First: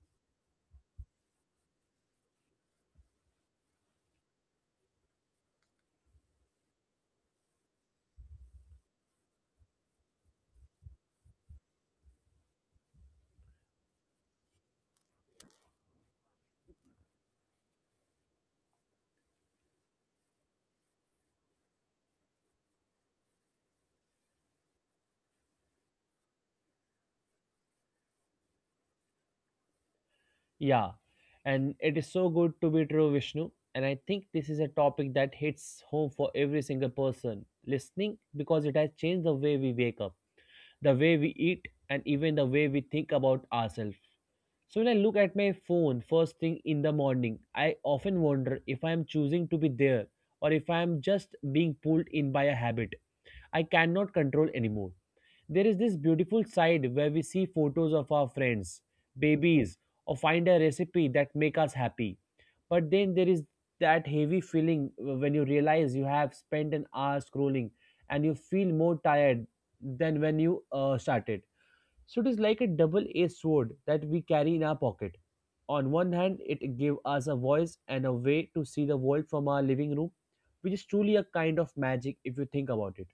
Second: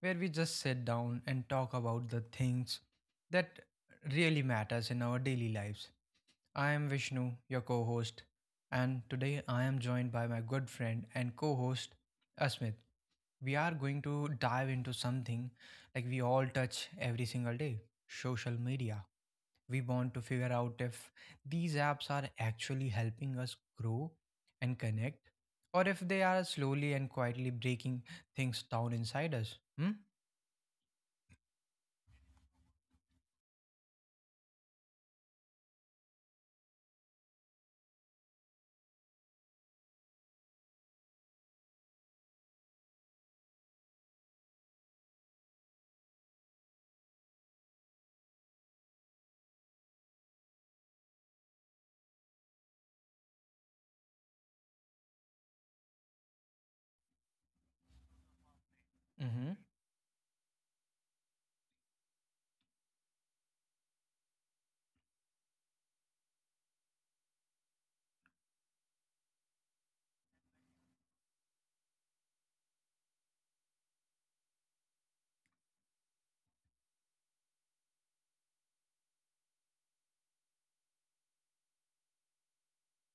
where we just sit down and talk about the things that really matters in our daily lives. I am Vishnu, your co host, and today I am joined by my good friend and co host, Asmit. We are going to dive into something like we all touch every single day, social media. We want to figure out if these apps are actually helping us grow and connect, or if they are slowly and quietly breaking things down inside us. Hmm? Yeah, and it is so good to be true, Vishnu. And I think this is a topic that hits home for every single person listening because it has changed the way we wake up, the way we eat, and even the way we think about ourselves. So when I look at my phone first thing in the morning, I often wonder if I am choosing to be there or if I am just being pulled in by a habit I cannot control anymore. There is this beautiful side where we see photos of our friends, Mm-hmm. babies, or find a recipe that make us happy. But then there is that heavy feeling when you realize you have spent an hour scrolling and you feel more tired than when you started. So it is like a double-edged sword that we carry in our pocket. On one hand, it gives us a voice and a way to see the world from our living room, which is truly a kind of magic if you think about it.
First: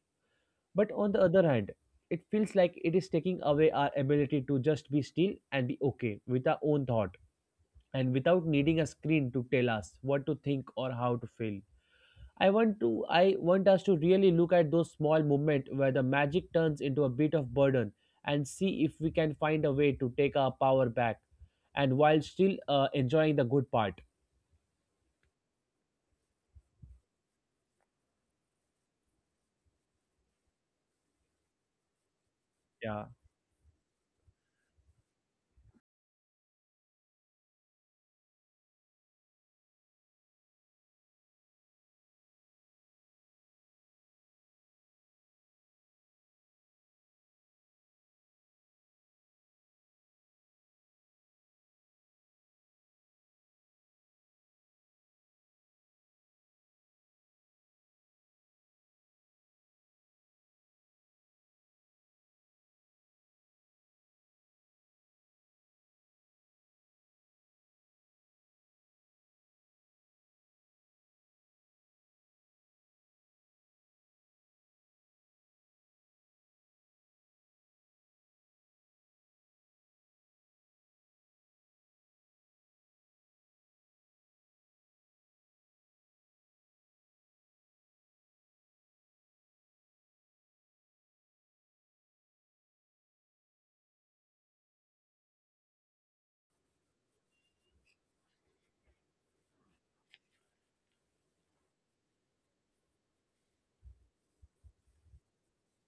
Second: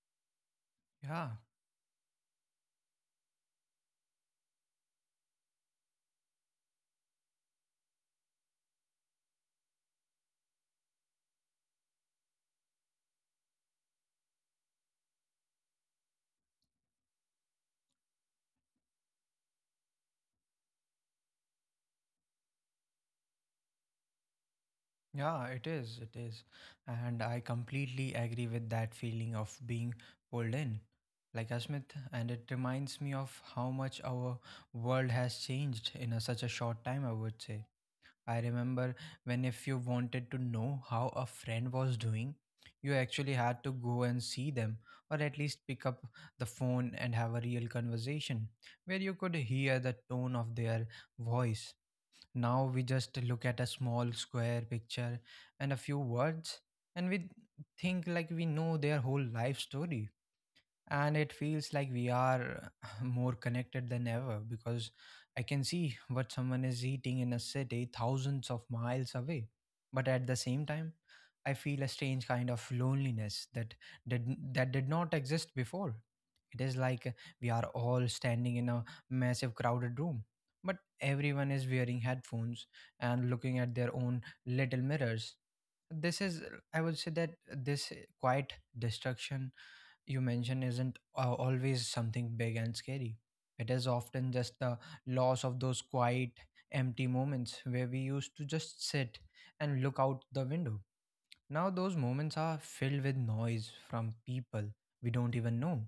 But on the Yeah. other hand, it feels like it is taking away our ability to just be still and be okay with our own thought and without needing a screen to tell us what to think or how to feel. I want us to really look at those small moments where the magic turns into a bit of burden and see if we can find a way to take our power back and while still enjoying the good part. Yeah, it is. It is. And I completely agree with that feeling of being pulled in, like Asmith. And it reminds Yeah. me of how much our world has changed in such a short time, I would say. I remember when if you wanted to know how a friend was doing, you actually had to go and see them, or at least pick up the phone and have a real conversation where you could hear the tone of their voice. Now we just look at a small square picture and a few words, and we think like we know their whole life story. And it feels like we are more connected than ever because I can see what someone is eating in a city thousands of miles away. But at the same time, I feel a strange kind of loneliness that did not exist before. It is like we are all standing in a massive crowded room, but everyone is wearing headphones and looking at their own little mirrors. This is, I would say that this quiet destruction you mentioned isn't always something big and scary. It is often just the loss of those quiet, empty moments where we used to just sit and look out the window. Now, those moments are filled with noise from people we don't even know,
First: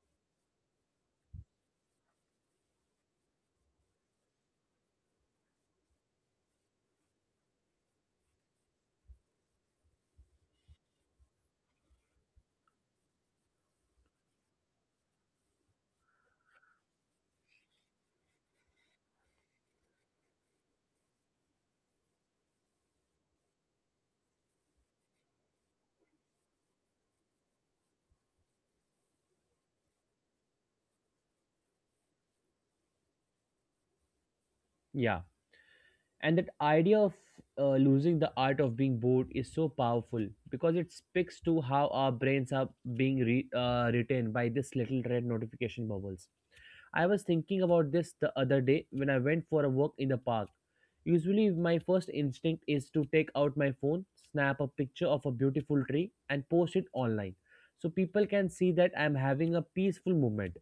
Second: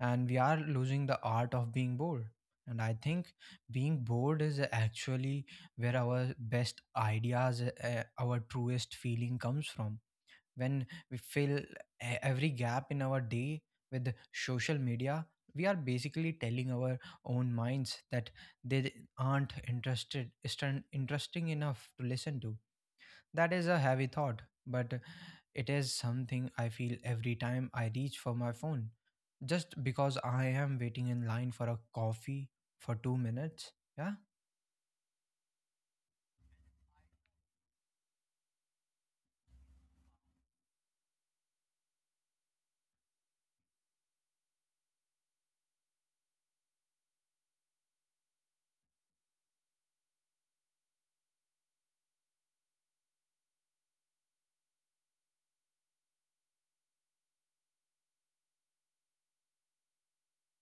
and we are losing the art of being bored. And I think being bored is actually where our best ideas, our truest feeling comes from. When we fill every gap in our day with social media, we are basically telling our own minds that they aren't isn't interesting enough to listen to. That is a heavy thought, but it is something I feel every time I reach for my phone. Just because I am waiting in line for a coffee for 2 minutes, yeah. Yeah, and that idea of losing the art of being bored is so powerful because it speaks to how our brains are being retained by this little red notification bubbles. I was thinking about this the other day when I went for a walk in the park. Usually my first instinct is to take out my phone, snap a picture of a beautiful tree and post it online so people can see that I'm having a peaceful moment.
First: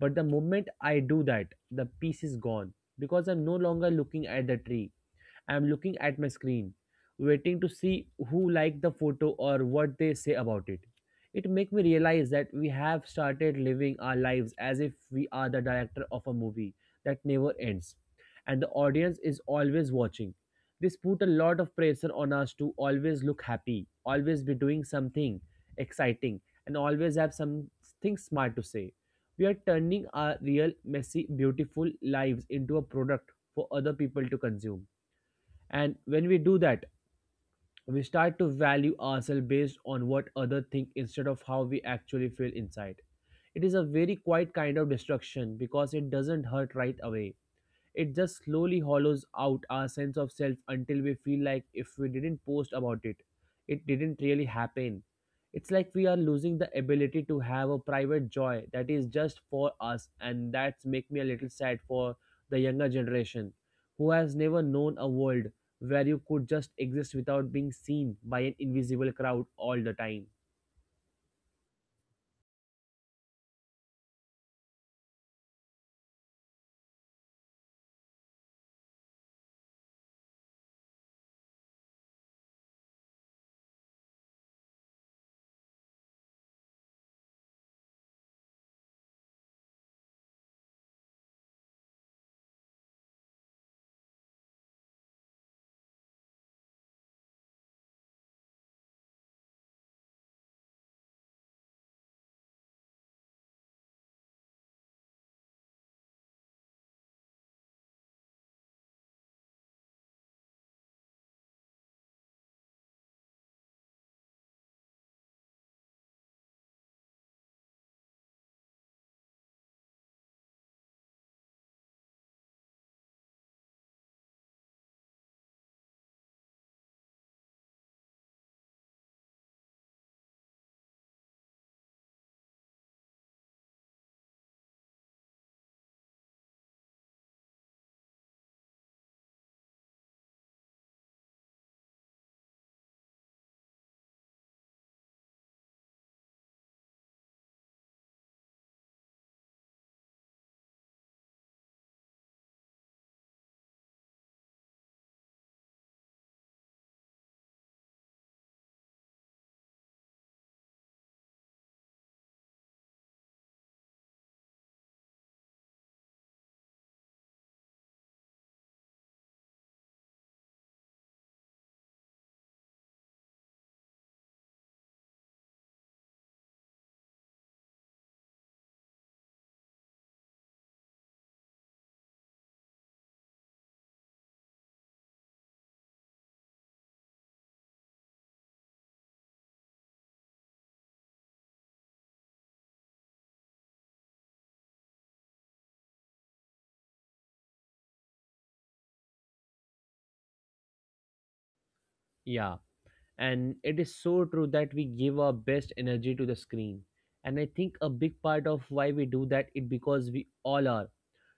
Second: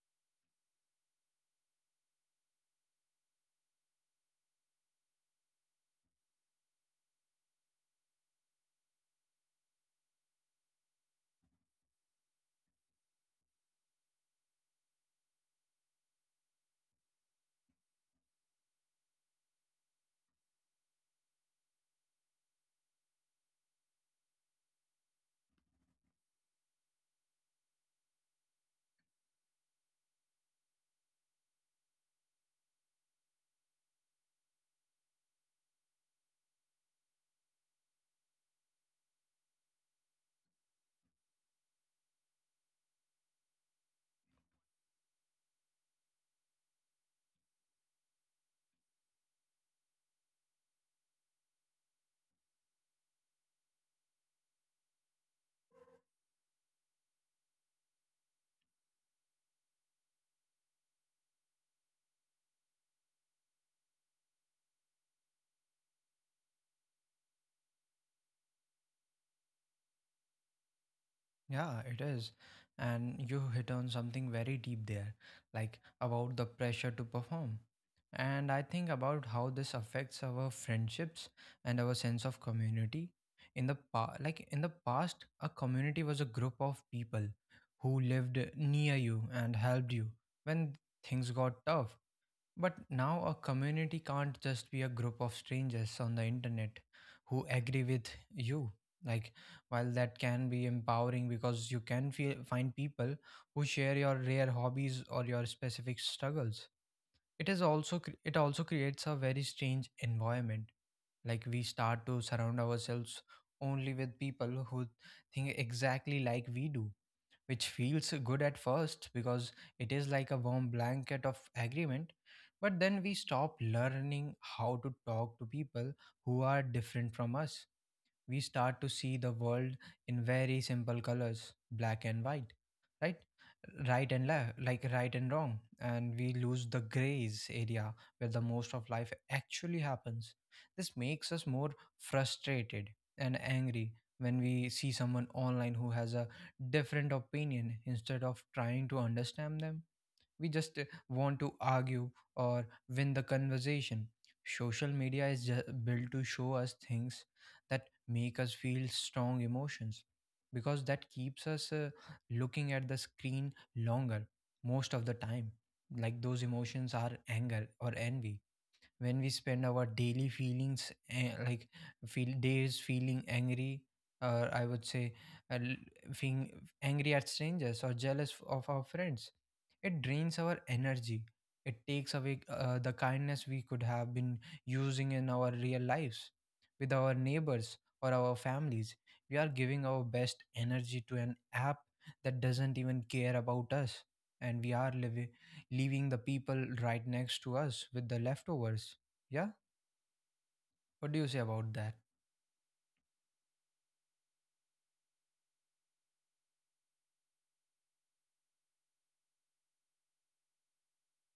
But the moment I do that, the peace is gone because I'm no longer looking at the tree, I'm looking at my screen, waiting to see who liked the photo or what they say about it. It makes me realize that we have started living our lives as if we are the director of a movie that never ends, and the audience is always watching. This put a lot of pressure on us to always look happy, always be doing something exciting, and always have something smart to say. We are turning our real, messy, beautiful lives into a product for other people to consume. And when we do that, we start to value ourselves based on what others think instead of how we actually feel inside. It is a very quiet kind of destruction because it doesn't hurt right away. It just slowly hollows out our sense of self until we feel like if we didn't post about it, it didn't really happen. It's like we are losing the ability to have a private joy that is just for us, and that's make me a little sad for the younger generation who has never known a world where you could just exist without being seen by an invisible crowd all the time. Yeah, it is. And you hit on something very deep there, like about the pressure to perform. And I think about how this affects our friendships and our sense of community. In the past, a community was a group of people who lived near you and helped you when things got tough. But now a community can't just be a group of strangers on the internet who agree with you. Like, while that can be empowering because you can find people who share your rare hobbies or your specific struggles, it also creates a very strange environment. Like we start to surround ourselves only with people who think exactly like we do, which feels good at first because it is like a warm blanket of agreement. But then we stop learning how to talk to people who are different from us. We start to see the world in very simple colors, black and white, right right and left, like right and wrong, and we lose the grays area where the most of life actually happens. This makes us more frustrated and angry when we see someone online who has a different opinion. Instead of trying to understand them, we just want to argue or win the conversation. Social media is built to show us things that make us feel strong emotions because that keeps us looking at the screen longer most of the time. Like those emotions are anger or envy. When we spend our daily feelings like feel days feeling angry, or I would say feeling angry at strangers or jealous of our friends, it drains our energy. It takes away the kindness we could have been using in our real lives with our neighbors or our families. We are giving our best energy to an app that doesn't even care about us, and we are leaving the people right next to us with the leftovers. Yeah? What do you say about that? Yeah, and it is so true that we give our best energy to the screen. And I think a big part of why we do that is because we all are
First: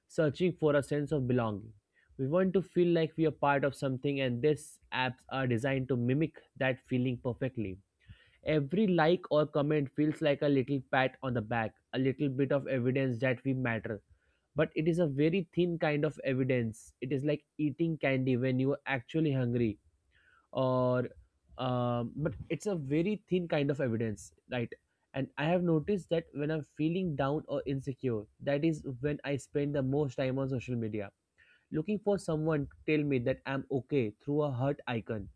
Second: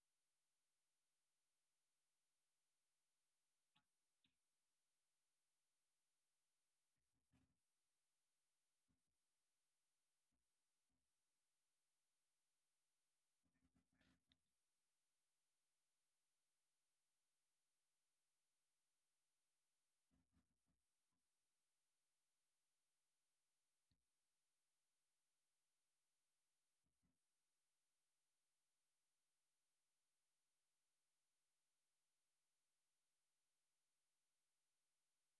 searching for a sense of belonging. We want to feel like we are part of something, and these apps are designed to mimic that feeling perfectly. Every like or comment feels like a little pat on the back, a little bit of evidence that we matter. But it is a very thin kind of evidence. It is like eating candy when you are actually hungry. Or But it's a very thin kind of evidence, right? And I have noticed that when I'm feeling down or insecure, that is when I spend the most time on social media, looking for someone to tell me that I'm okay through a heart icon.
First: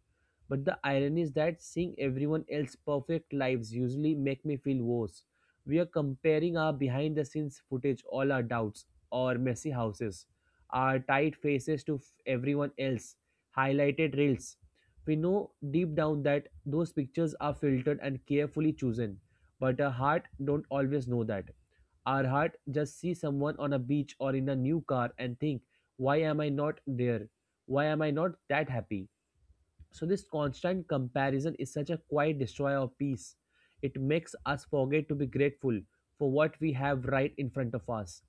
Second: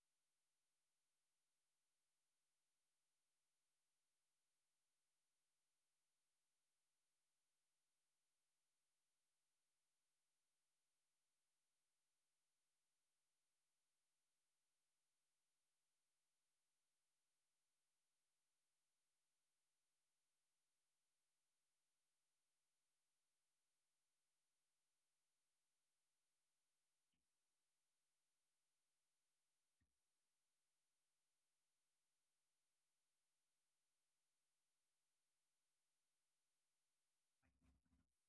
But the irony is that seeing everyone else's perfect lives usually make me feel worse. We are comparing our behind the scenes footage, all our doubts, our messy houses, our tight faces to everyone else, highlighted reels. We know deep down that those pictures are filtered and carefully chosen, but our heart don't always know that. Our heart just see someone on a beach or in a new car and think, why am I not there? Why am I not that happy? So, this constant comparison is such a quiet destroyer of peace. It makes us forget to be grateful for what we have right in front of us.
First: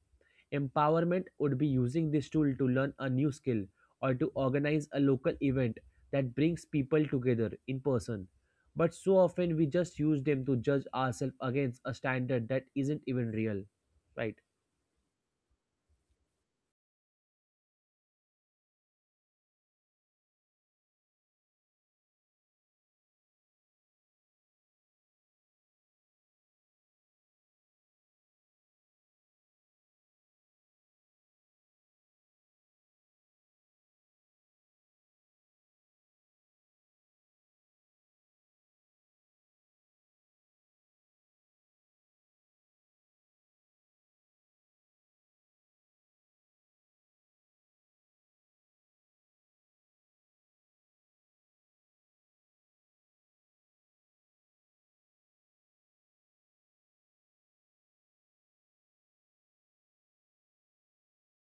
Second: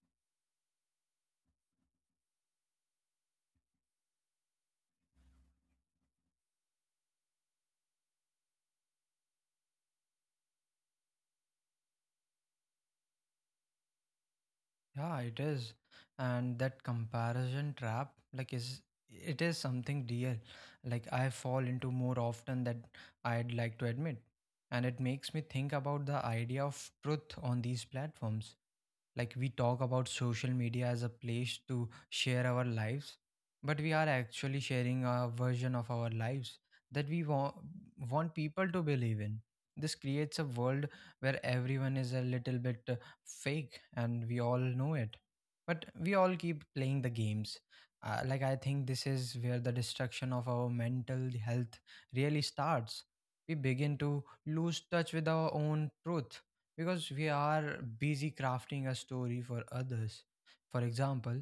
Empowerment would be using this tool to learn a new skill or to organize a local event that brings people together in person. But so often we just use them to judge ourselves against a standard that isn't even real, right? Yeah, it is. And that comparison trap, like, is it is something real. Like, I fall into more often than I'd like to admit. And it makes me think about the idea of truth on these platforms. Like we talk about social media as a place to share our lives, but we are actually sharing a version of our lives that we want people to believe in. This creates a world where everyone is a little bit fake and we all know it. But we all keep playing the games. Like, I think this is where the destruction of our mental health really starts. We begin to lose touch with our own truth because we are busy crafting a story for others. For example,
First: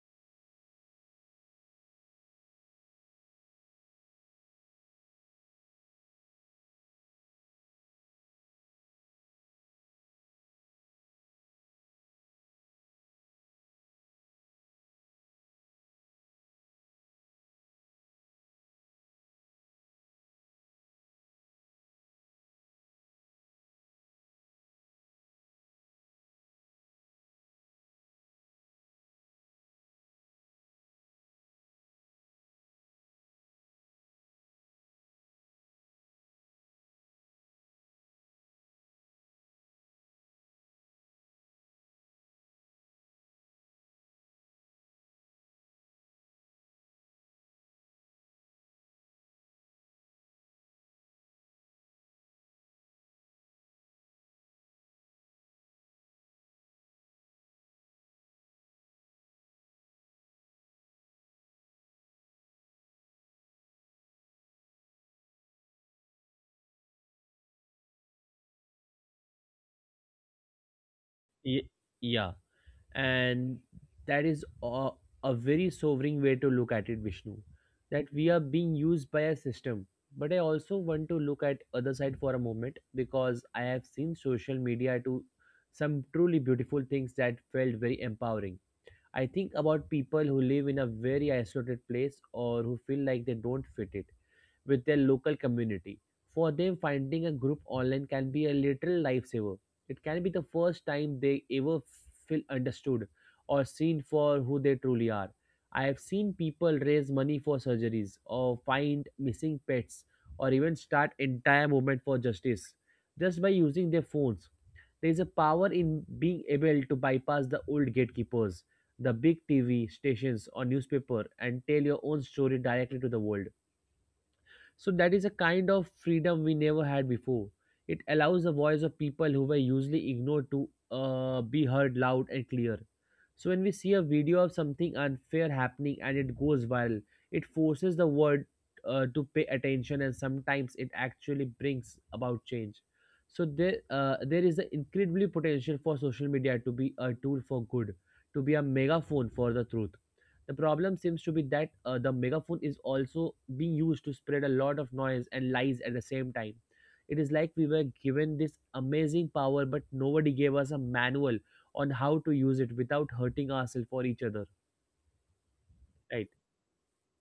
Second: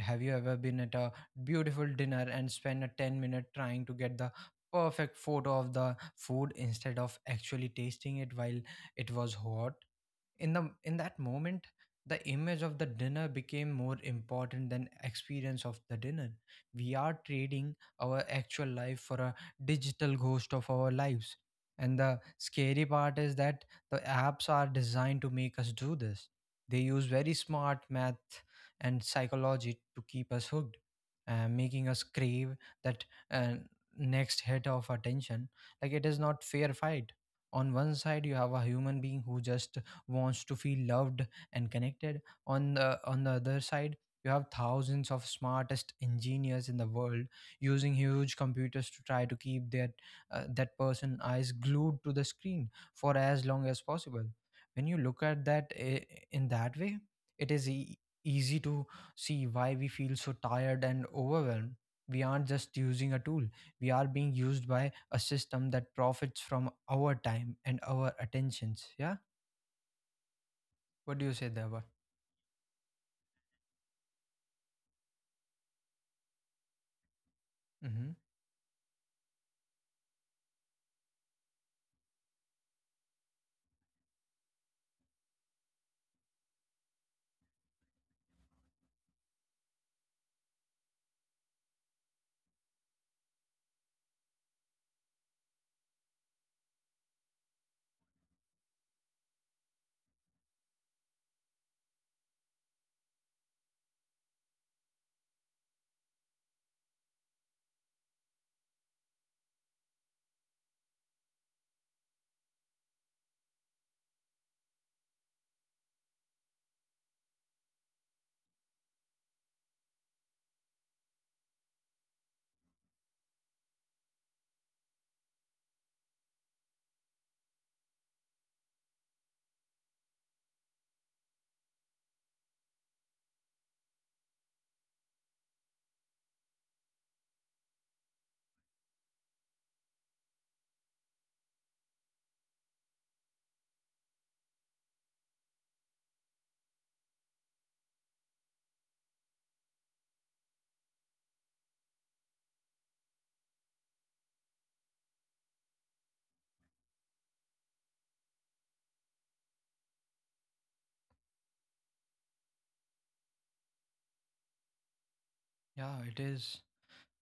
have you ever been at a beautiful dinner and spent a 10-minute trying to get the perfect photo of the food instead of actually tasting it while it was hot? In that moment the image of the dinner became more important than experience of the dinner. We are trading our actual life for a digital ghost of our lives. And the scary part is that the apps are designed to make us do this. They use very smart math and psychology to keep us hooked, making us crave that uh, next hit of attention. Like, it is not fair fight. On one side you have a human being who just wants to feel loved and connected. On the other side, you have thousands of smartest engineers in the world using huge computers to try to keep that person eyes glued to the screen for as long as possible. When you look at that in that way, it is easy to see why we feel so tired and overwhelmed. We aren't just using a tool, we are being used by a system that profits from our time and our attentions. Yeah. What do you say, Ye- Deva? Yeah, and that is a very sobering way to look at it, Vishnu. Mm-hmm. That we are being used by a system, but I also want to look at other side for a moment because I have seen social media do some truly beautiful things that felt very empowering. I think about people who live in a very isolated place or who feel like they don't fit it with their local community. For them, finding a group online can be a literal lifesaver. It can be the first time they ever feel understood or seen for who they truly are. I have seen people raise money for surgeries or find missing pets or even start entire movement for justice just by using their phones. There is a power in being able to bypass the old gatekeepers, the big TV stations or newspaper and tell your own story directly to the world. So that is a kind of freedom we never had before. It allows the voice of people who were usually ignored to be heard loud and clear. So when we see a video of something unfair happening and it goes viral, it forces the world to pay attention, and sometimes it actually brings about change. So there is an incredibly potential for social media to be a tool for good, to be a megaphone for the truth. The problem seems to be that the megaphone is also being used to spread a lot of noise and lies at the same time. It is like we were given this amazing power, but nobody gave us a manual on how to use it without hurting ourselves or each other, Yeah, it is.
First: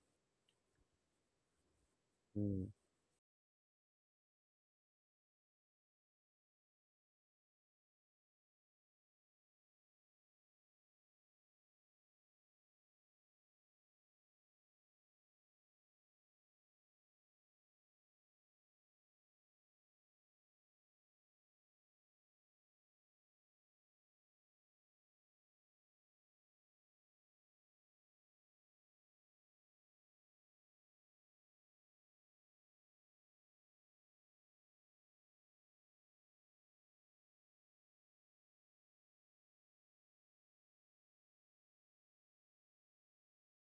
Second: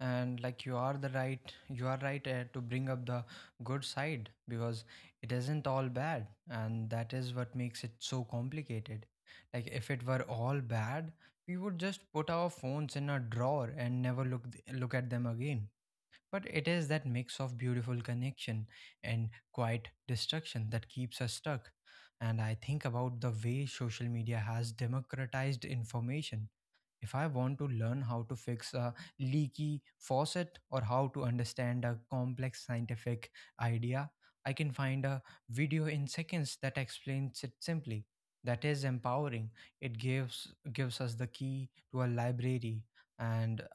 And like you are right to right? bring up the good side because it isn't all bad, and that is what makes it so complicated. Like if it were all bad, we would just put our phones in a drawer and never look look at them again. But it is that mix of beautiful connection and quiet destruction that keeps us stuck. And I think about the way social media has democratized information. If I want to learn how to fix a leaky faucet or how to understand a complex scientific idea, I can find a video in seconds that explains it simply. That is empowering. It gives us the key to a library, and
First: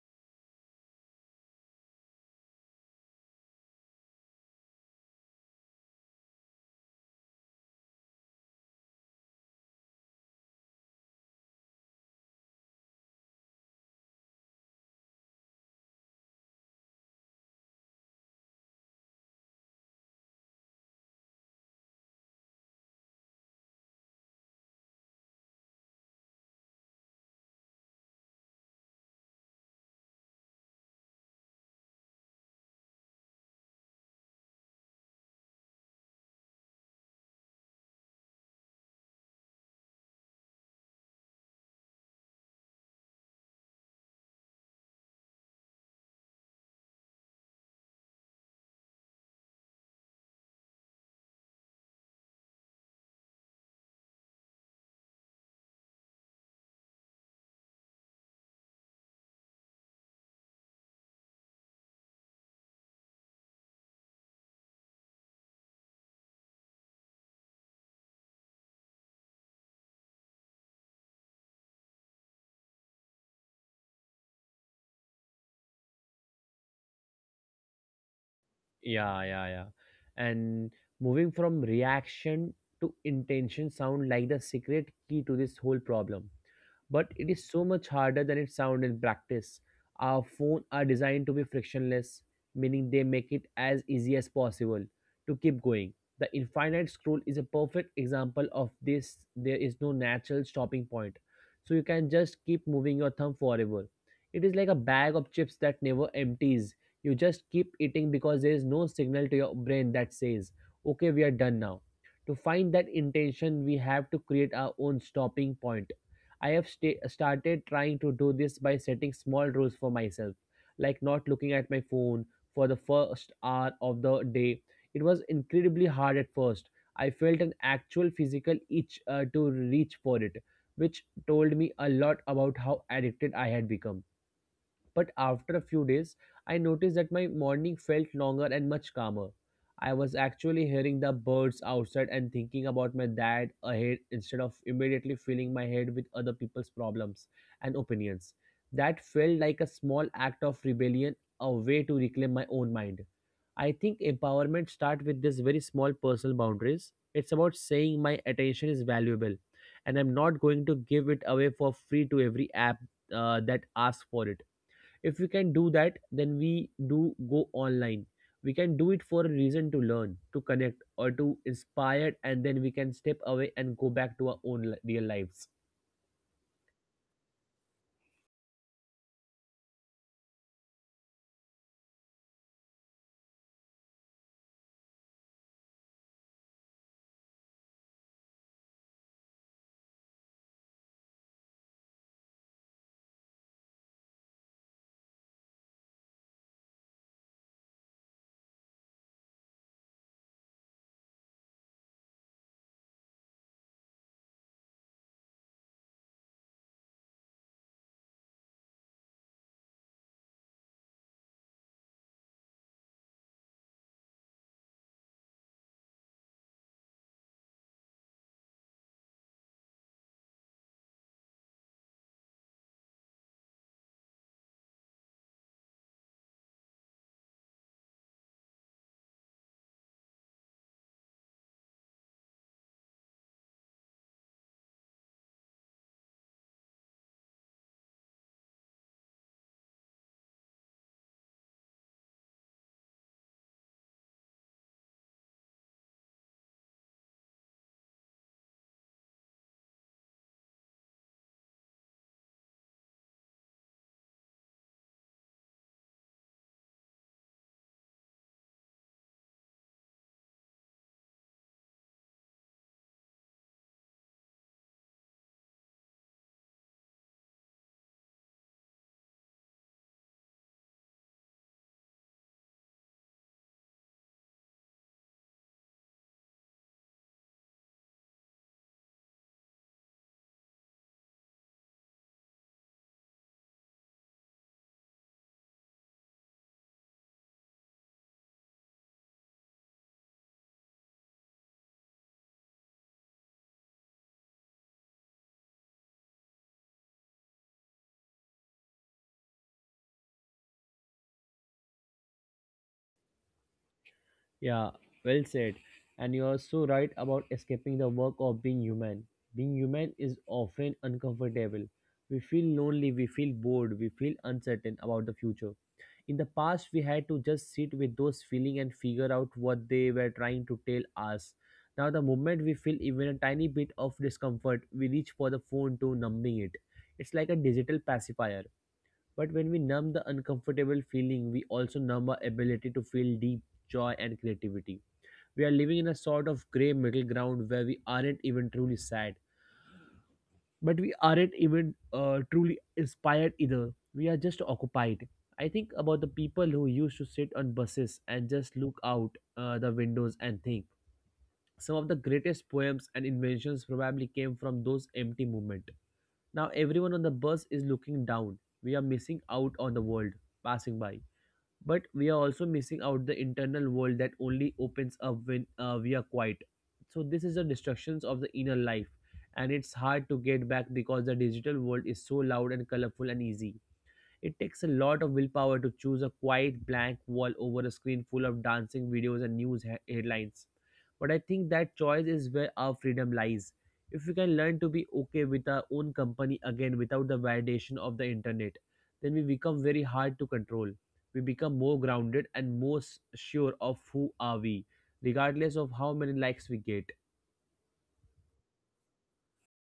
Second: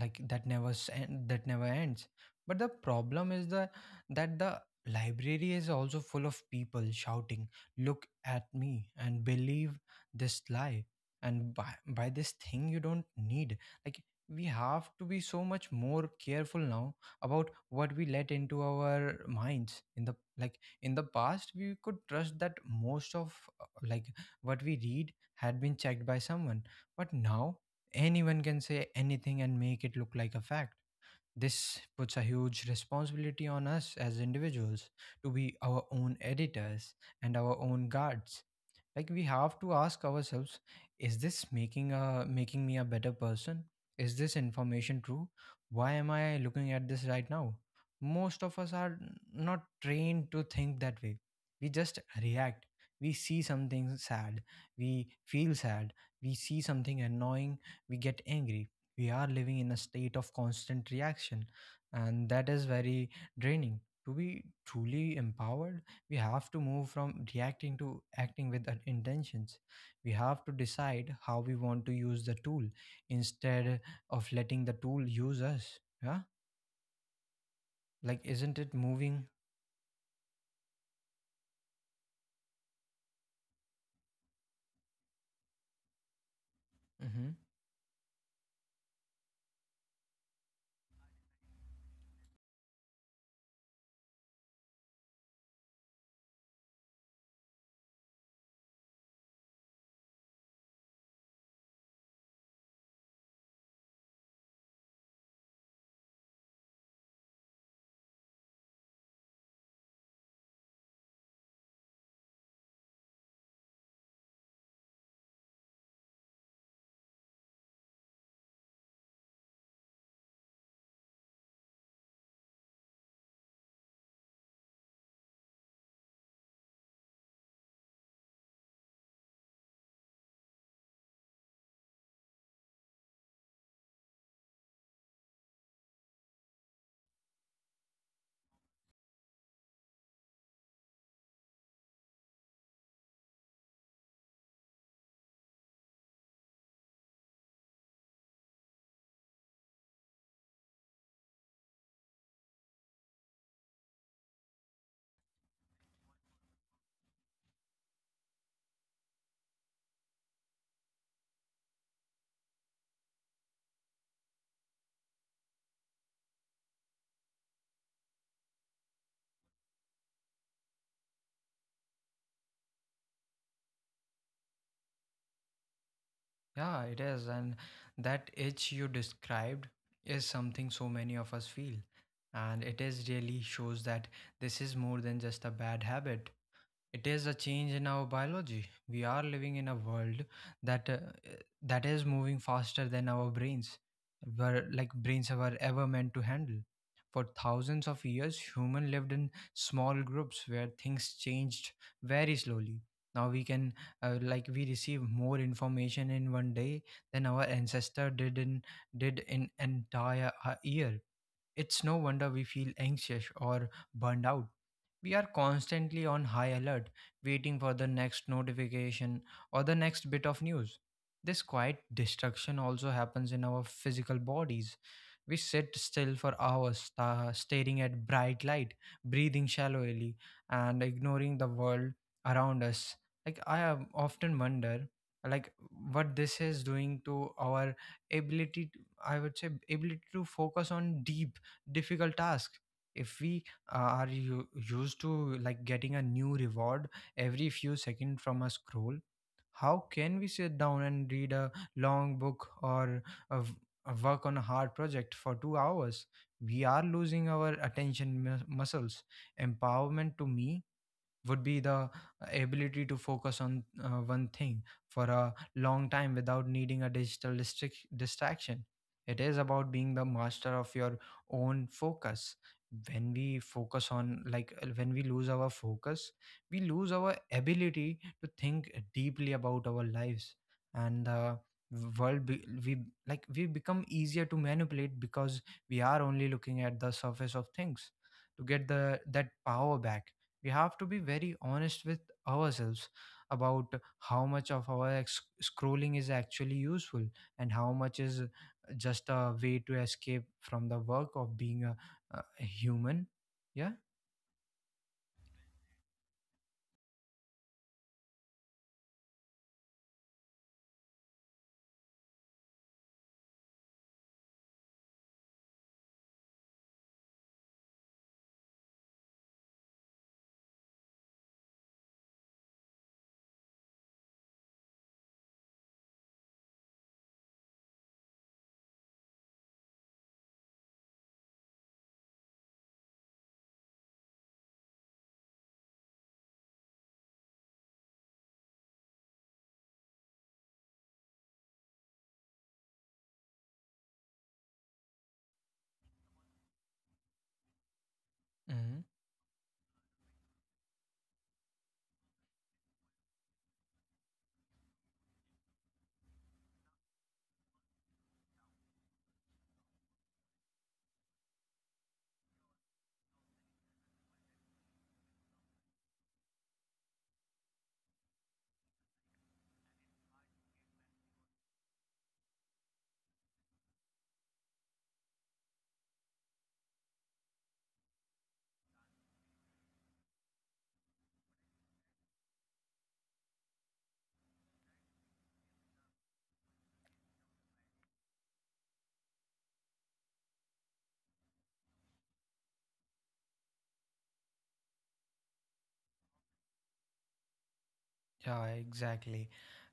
like that never ends. But the problem is the that the library is also full of people shouting, "Look at me and believe this lie." And by this thing you don't need. Like, we have to be so much more careful now about what we let into our minds. In the past we could trust that most of like what we read had been checked by someone. But now anyone can say anything and make it look like a fact. This puts a huge responsibility on us as individuals to be our own editors and our own guards. Like, we have to ask ourselves, is this making me a better person? Is this information true? Why am I looking at this right now? Most of us are not trained to think that way. We just react. We see something sad, we feel sad. We see something annoying, we get angry. We are living in a state of constant reaction, and that is very draining. To be truly empowered, we have to move from reacting to acting with an intentions. We have to decide how we want to use the tool instead of letting the tool use us, yeah? Like, isn't it Yeah, moving? yeah, yeah. And moving from reaction to intention sound like the secret key to this whole problem. But it Hmm. is so much harder than it sounds in practice. Our phones are designed to be frictionless, meaning they make it as easy as possible to keep going. The infinite scroll is a perfect example of this. There is no natural stopping point. So you can just keep moving your thumb forever. It is like a bag of chips that never empties. You just keep eating because there is no signal to your brain that says, okay, we are done now. To find that intention, we have to create our own stopping point. I have started trying to do this by setting small rules for myself, like not looking at my phone for the first hour of the day. It was incredibly hard at first. I felt an actual physical itch to reach for it, which told me a lot about how addicted I had become. But after a few days, I noticed that my morning felt longer and much calmer. I was actually hearing the birds outside and thinking about my dad ahead instead of immediately filling my head with other people's problems and opinions. That felt like a small act of rebellion, a way to reclaim my own mind. I think empowerment starts with this very small personal boundaries. It's about saying my attention is valuable and I'm not going to give it away for free to every app that asks for it. If we can do that, then we do go online, we can do it for a reason to learn, to connect or to inspire, and then we can step away and go back to our own real lives. Yeah, it is. And that itch you described is something so many of us feel, and it is really shows that this is more than just a bad habit. It is a change in our biology. We are living in a world that uh, that is moving faster than our brains were ever meant to handle. For thousands of years, human lived in small groups where things changed very slowly. Now we can we receive more information in one day than our ancestor did in entire year. It's no wonder we feel anxious or burned out. We are constantly on high alert, waiting for the next notification or the next bit of news. This quiet destruction also happens in our physical bodies. We sit still for hours, staring at bright light, breathing shallowly, and ignoring the world around us. Like I have often wonder, like what this is doing to our ability. To, I would say ability to focus on deep difficult task. If we are used to like getting a new reward every few seconds from a scroll, how can we sit down and read a long book or a v- a work on a hard project for 2 hours? We are losing our attention muscles. Empowerment to me would be the ability to focus on one thing for a long time without needing a digital distraction. It is about being the master of your own focus. When we lose our focus, we lose our ability to think deeply about our lives and the world. Be, we like we become easier to manipulate because we are only looking at the surface of things. To get the that power back, we have to be very honest with ourselves about how much of our scrolling is actually useful and how much is just a way to escape from the work of being a human. Yeah. Yeah, well said. And you are so right about escaping the work of being human. Being human is often uncomfortable. We feel lonely, we feel bored, we feel uncertain about the future. In the past, we had to just sit with those feelings and figure out what they were trying to tell us. Now, the moment we feel even a tiny bit of discomfort, we reach for the phone to numbing it. It's like a digital pacifier, but when we numb the uncomfortable feeling, we also numb our ability to feel deep joy and creativity. We are living in a sort of gray middle ground where we aren't even truly sad, but we aren't even truly inspired either. We are just occupied. I think about the people who used to sit on buses and just Mm-hmm. look out the windows and think. Some of the greatest poems and inventions probably came from those empty moments. Now everyone on the bus is looking down. We are missing out on the world passing by, but we are also missing out the internal world that only opens up when we are quiet. So this is the destructions of the inner life, and it's hard to get back because the digital world is so loud and colorful and easy. It takes a lot of willpower to choose a quiet blank wall over a screen full of dancing videos and headlines. But I think that choice is where our freedom lies. If we can learn to be okay with our own company again without the validation of the internet, then we become very hard to control. We become more grounded and more sure of who are we, regardless of how many likes we get. Yeah, exactly.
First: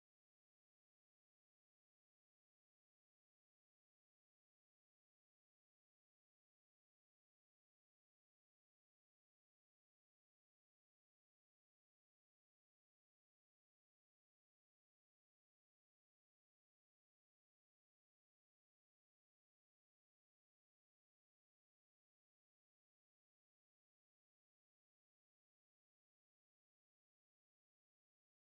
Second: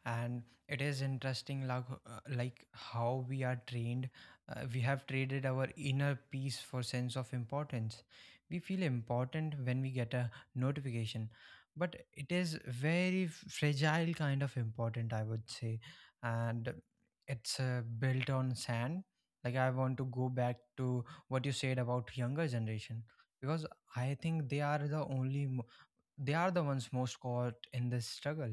And it is interesting, how we are trained. We have traded our inner peace for sense of importance. We feel important when we get a notification, but it is very fragile kind of important, I would say, and it's built on sand. Like I want to go back to what you said about younger generation because I think they are the ones most caught in this struggle.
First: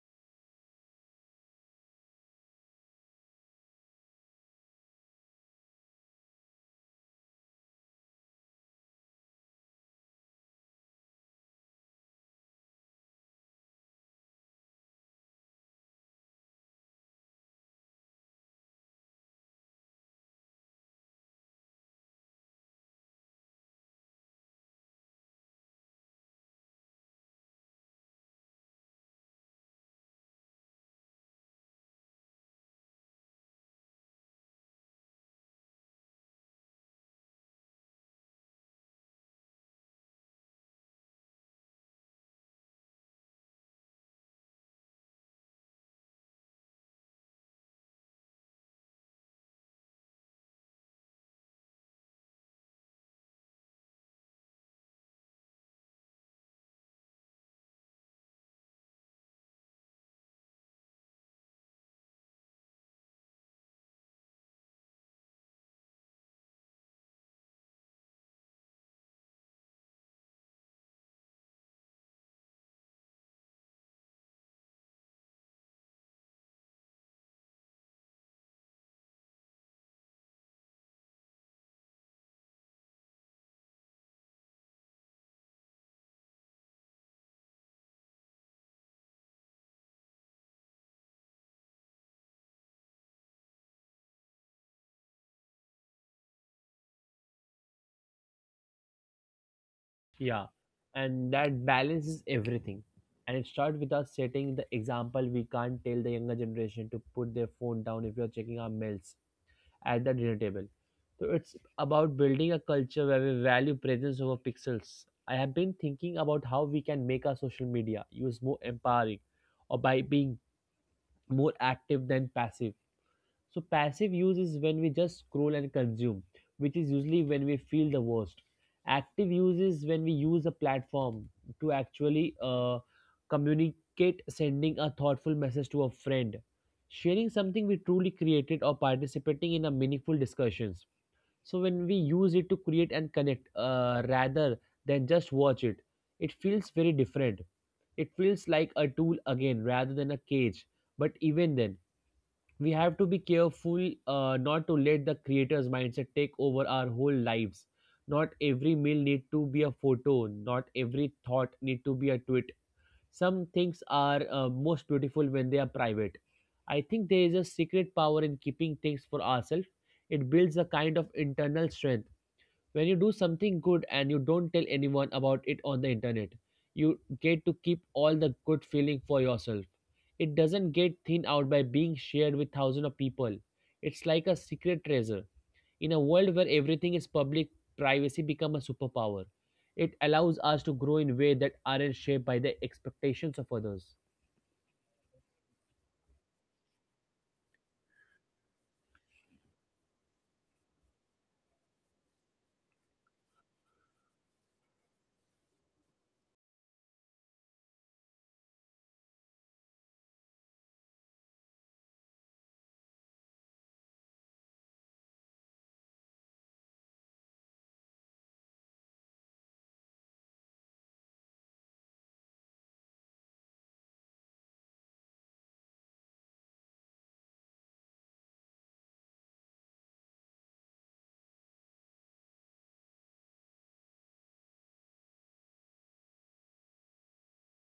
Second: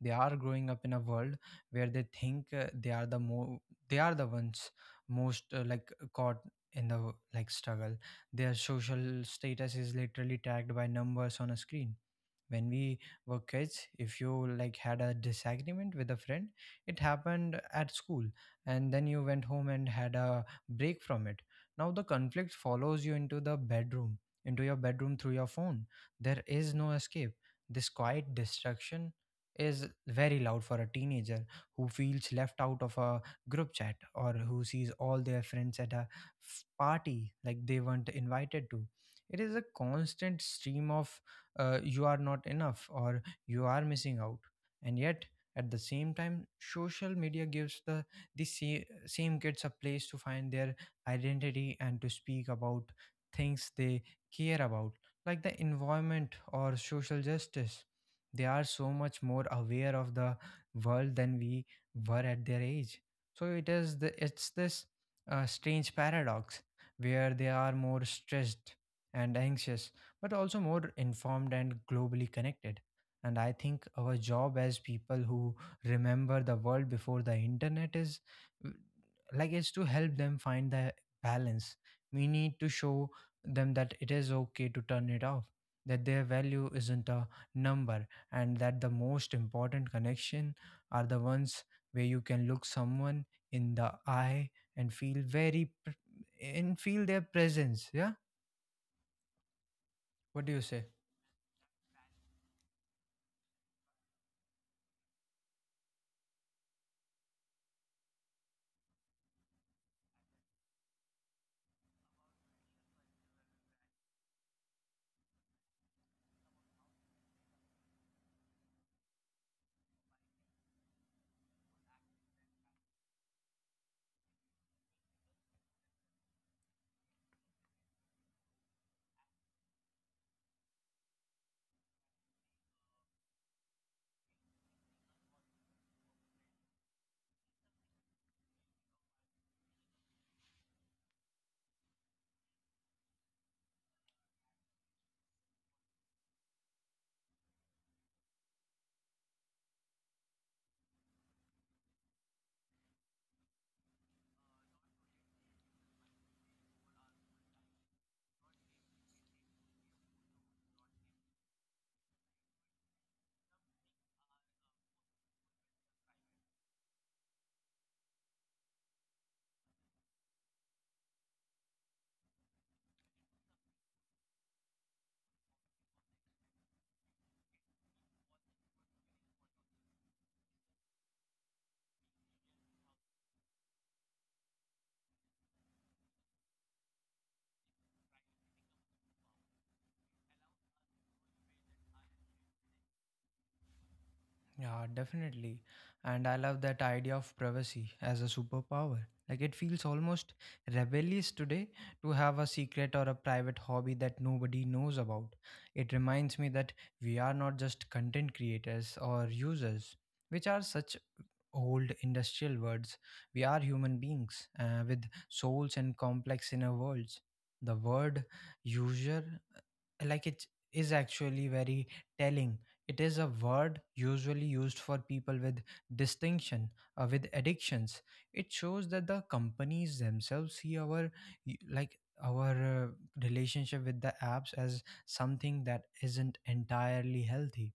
They are growing up in a world where they think they are the more they are the ones most caught in the struggle. Their social status is literally tagged by numbers on a screen. When we were kids, if you had a disagreement with a friend, it happened at school, and then you went home and had a break from it. Now the conflict follows you into the bedroom into your bedroom through your phone. There is no escape. This quiet destruction is very loud for a teenager who feels left out of a group chat, or who sees all their friends at a party like they weren't invited to. It is a constant stream of you are not enough or you are missing out. And yet, at the same time, social media gives the same kids a place to find their identity and to speak about things they care about, like the environment or social justice. They are so much more aware of the world than we were at their age. So it is the it's this strange paradox where they are more stressed and anxious but also more informed and globally connected. And I think our job as people who remember the world before the internet is mm, like it's to help them find the balance. We need to show them that it is okay to turn it off, that their value isn't a number, and that the most important connection are the ones where you can look someone in the eye and feel and feel their presence. Yeah, what Yeah, do you say? and that balance is everything. And it starts with us setting the example. We can't tell the younger generation to put their phone down if we are checking our mails at the dinner table. So it's about building a culture where we value presence over pixels. I have been thinking about how we can make our social media use more empowering, or by being more active than passive. So passive use is when we just scroll and consume, which is usually when we feel the worst. Active use is when we use a platform to actually communicate, sending a thoughtful message to a friend, sharing something we truly created, or participating in a meaningful discussions. So when we use it to create and connect, rather than just watch it, it feels very different. It feels like a tool again rather than a cage. But even then, we have to be careful not to let the creator's mindset take over our whole lives. Not every meal need to be a photo, not every thought need to be a tweet. Some things are most beautiful when they are private. I think there is a secret power in keeping things for ourselves. It builds a kind of internal strength. When you do something good and you don't tell anyone about it on the internet, you get to keep all the good feeling for yourself. It doesn't get thinned out by being shared with thousands of people. It's like a secret treasure. In a world where everything is public, privacy become a superpower. It allows us to grow in ways that aren't shaped by the expectations of others. Yeah, definitely. And I love that idea of privacy as a superpower. Like it feels almost rebellious today to have a secret or a private hobby that nobody knows about. It reminds me that we are not just content creators or users, which are such old industrial words. We are human beings with souls and complex inner worlds. The word user, it is actually very telling. It is a word usually used for people with distinction, with addictions. It shows that the companies themselves see our y- like our relationship with the apps as something that isn't entirely healthy.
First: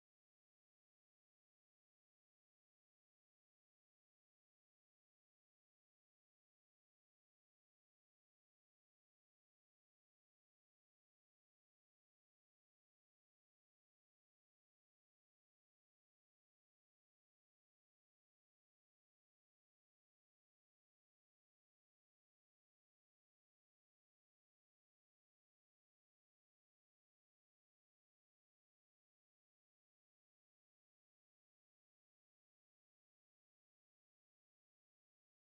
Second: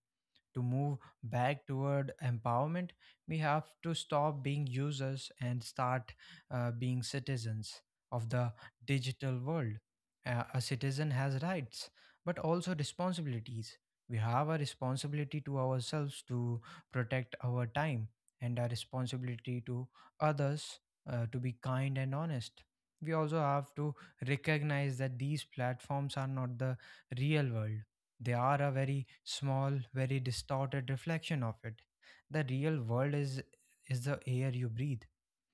To move back toward empowerment, we have to stop being users and start being citizens of the digital world. A citizen has rights, but also responsibilities. We have a responsibility to ourselves to protect our time, and a responsibility to others to be kind and honest. We also have to recognize that these platforms are not the real world. They are a very small, very distorted reflection of it. The real world is the air you breathe,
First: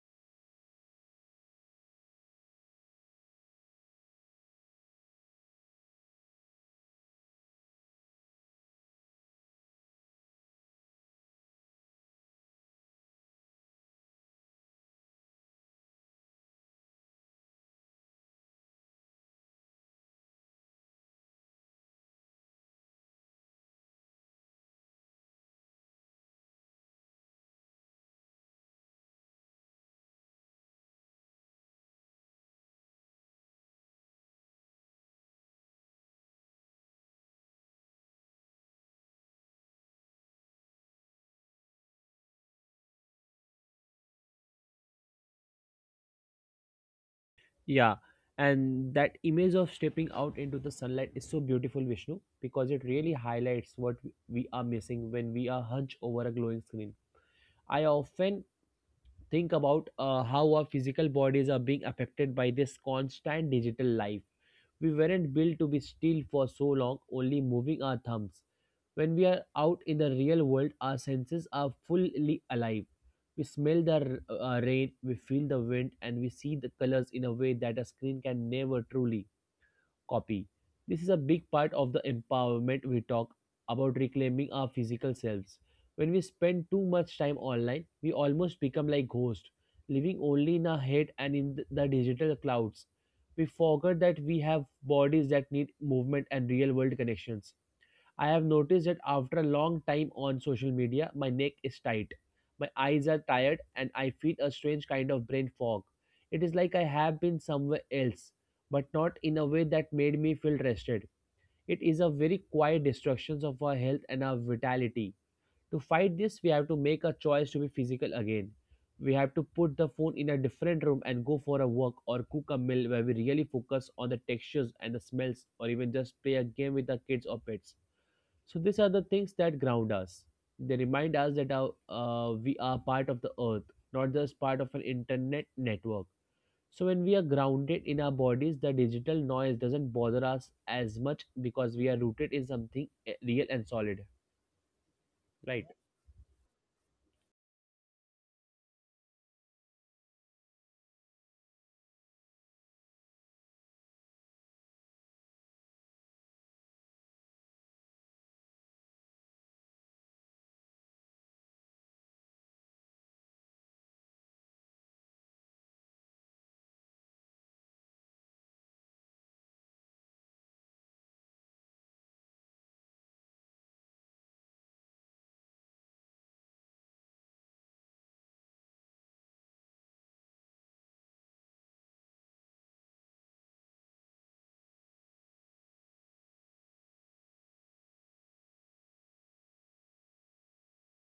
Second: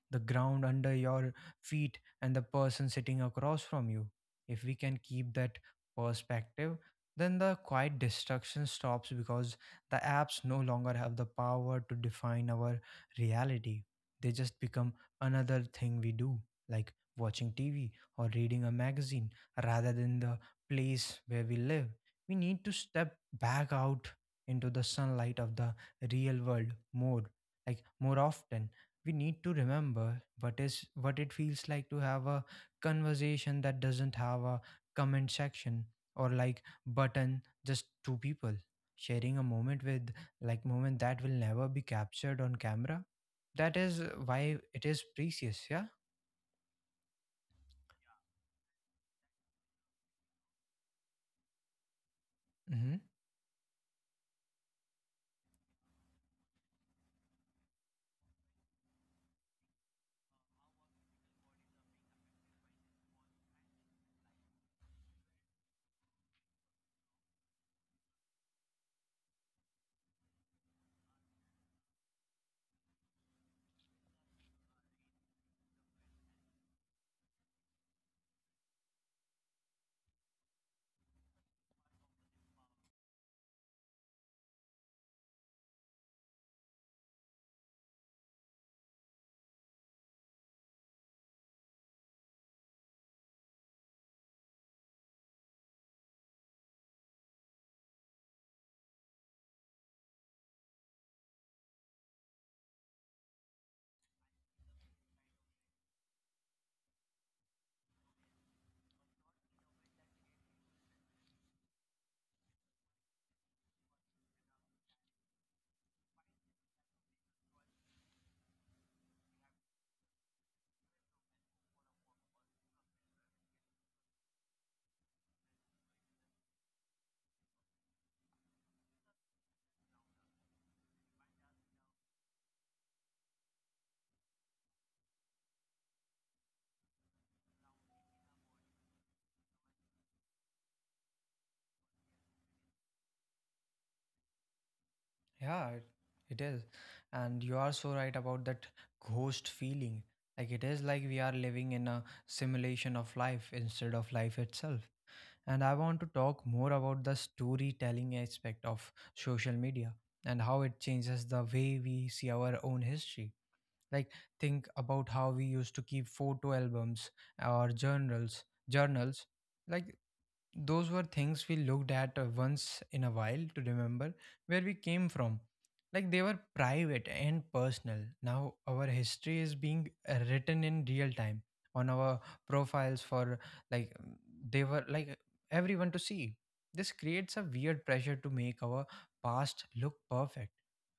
the ground under your feet, and the person sitting across from you. If we can keep that perspective, then the quiet destruction stops because the apps no longer have the power to define our reality. They just become another thing we do, like watching TV or reading a magazine, rather than the place where we live. We need to step back out into the sunlight of the real world more, more often. We need to remember what it feels like to have a conversation that doesn't have a comment section or like button, just two people sharing a moment, with like moment that will never be captured on camera. That is why it is precious. Yeah. Yeah, and that image of stepping out into the sunlight is so beautiful, Vishnu, because it Mm-hmm. really highlights what we are missing when we are hunched over a glowing screen. I often think about how our physical bodies are being affected by this constant digital life. We weren't built to be still for so long, only moving our thumbs. When we are out in the real world, our senses are fully alive. We smell the rain, we feel the wind, and we see the colors in a way that a screen can never truly copy. This is a big part of the empowerment we talk about, reclaiming our physical selves. When we spend too much time online, we almost become like ghosts, living only in our head and in the digital clouds. We forget that we have bodies that need movement and real world connections. I have noticed that after a long time on social media, my neck is tight, my eyes are tired, and I feel a strange kind of brain fog. It is like I have been somewhere else, but not in a way that made me feel rested. It is a very quiet destruction of our health and our vitality. To fight this, we have to make a choice to be physical again. We have to put the phone in a different room and go for a walk, or cook a meal where we really focus on the textures and the smells, or even just play a game with the kids or pets. So these are the things that ground us. They remind us that we are part of the earth, not just part of an internet network. So when we are grounded in our bodies, the digital noise doesn't bother us as much because we are rooted in something real and solid, right? Yeah, it is. And you are so right about that ghost feeling. Like it is like we are living in a simulation of life instead of life itself. And I want to talk more about the storytelling aspect of social media and how it changes the way we see our own history. Like think about how we used to keep photo albums or journals. Like those were things we looked at once in a while to remember where we came from. Like they were private and personal. Now our history is being written in real time on our profiles for like mm, they were like everyone to see. This creates a weird pressure to make our past look perfect.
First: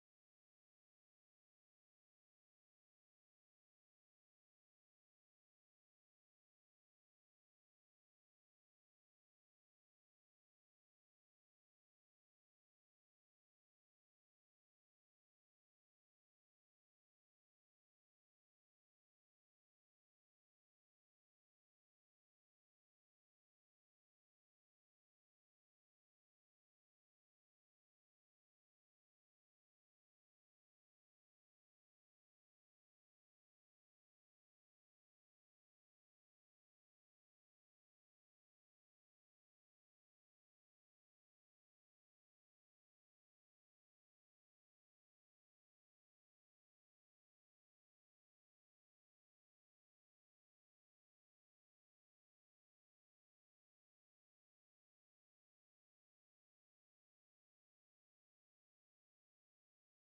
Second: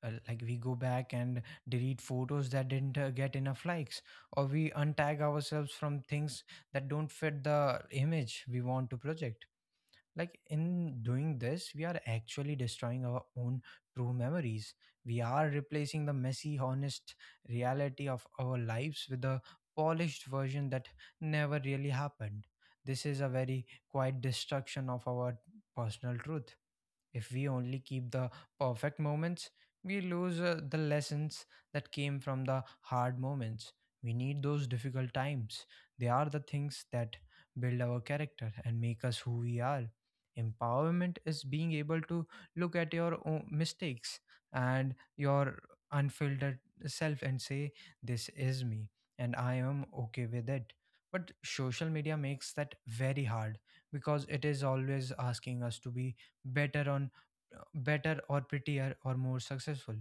Like we go back and delete photos that didn't get enough likes, or we untag ourselves from things that don't fit the image we want to project. Like in doing this we are actually destroying our own true memories. We are replacing the messy honest reality of our lives with the polished version that never really happened. This is a very quiet destruction of our personal truth. If we only keep the perfect moments, we lose the lessons that came from the hard moments. We need those difficult times. They are the things that build our character and make us who we are. Empowerment is being able to look at your own mistakes and your unfiltered self and say, "This is me, and I am okay with it." But social media makes that very hard because it is always asking us to be better on better or prettier or more successful.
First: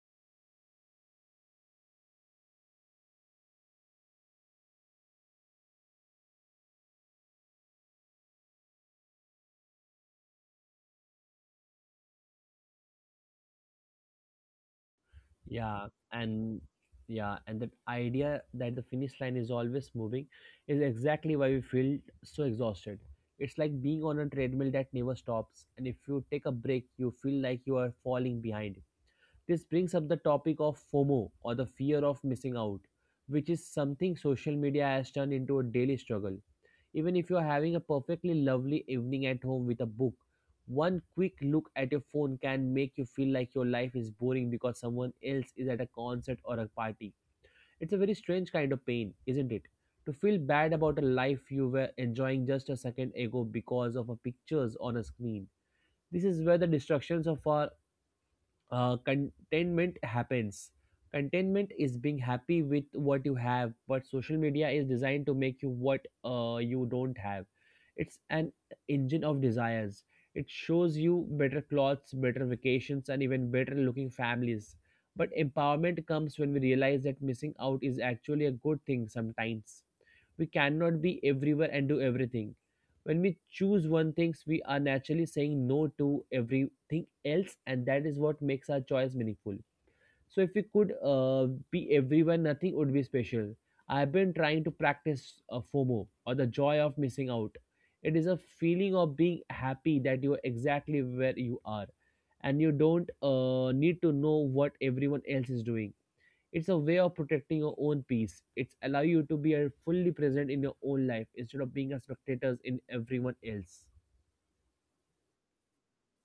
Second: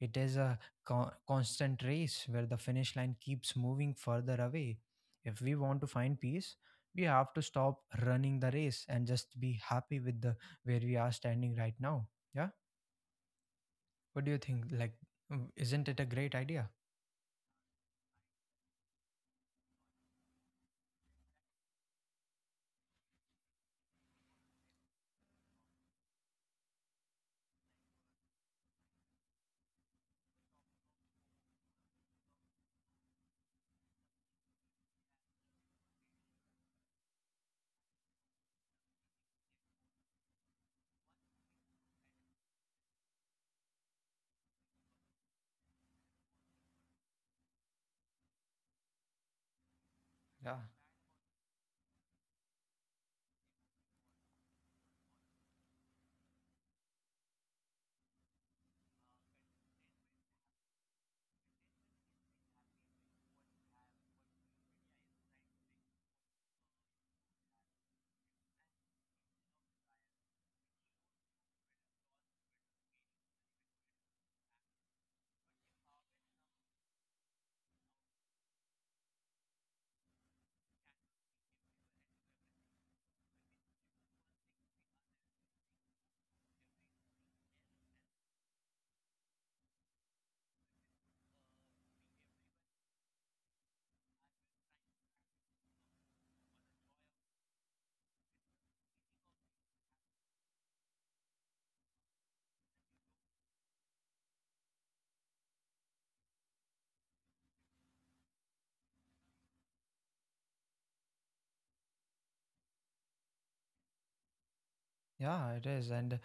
It is a constant race where the finish line keeps moving further away. If we want to find peace, we have to stop running the race and just be happy with the where we are standing right now. Yeah. What do you think, Yeah, isn't it a great and idea? yeah, and that idea that the finish line is always moving is exactly why we feel so exhausted. It's like being on a treadmill that never stops, and if you take a break, you feel like you are falling behind. This brings up the topic of FOMO, or the fear of missing out, which is something social media has turned into a daily struggle. Even if you are having a perfectly lovely evening at home with a book, one quick look at your phone can make you feel like your life is boring because someone else is at a concert or a party. It's a very strange kind of pain, isn't it? To feel Yeah. bad about a life you were enjoying just a second ago because of a pictures on a screen. This is where the distractions of our contentment happens. Contentment is being happy with what you have, but social media is designed to make you what you don't have. It's an engine of desires. It shows you better clothes, better vacations, and even better looking families. But empowerment comes when we realize that missing out is actually a good thing sometimes. We cannot be everywhere and do everything. When we choose one things, we are naturally saying no to everything else, and that is what makes our choice meaningful. So, if we could be everyone, nothing would be special. I've been trying to practice FOMO, or the joy of missing out. It is a feeling of being happy that you are exactly where you are, and you don't need to know what everyone else is doing. It's a way of protecting your own peace. It's allow you to be fully present in your own life instead of being a spectator in everyone else. Yeah, it is. And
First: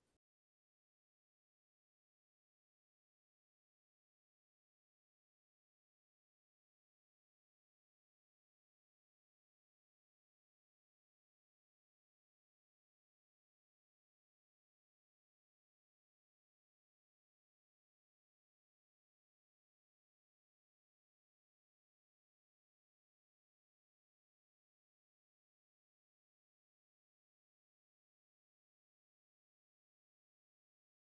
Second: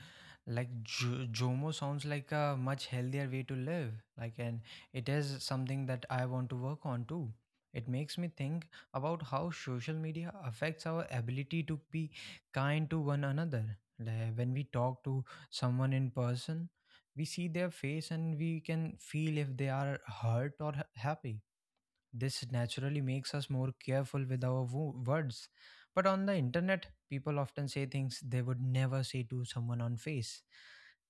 like Jomo sounds like a much healthier way to live. Like, and it is something that I want to work on too. It makes me think about how social media affects our ability to be kind to one another. Like, when we talk to someone in person, we see their face and we can feel if they are hurt or happy. This naturally makes us more careful with our words. But on the internet, people often say things they would never say to someone on face.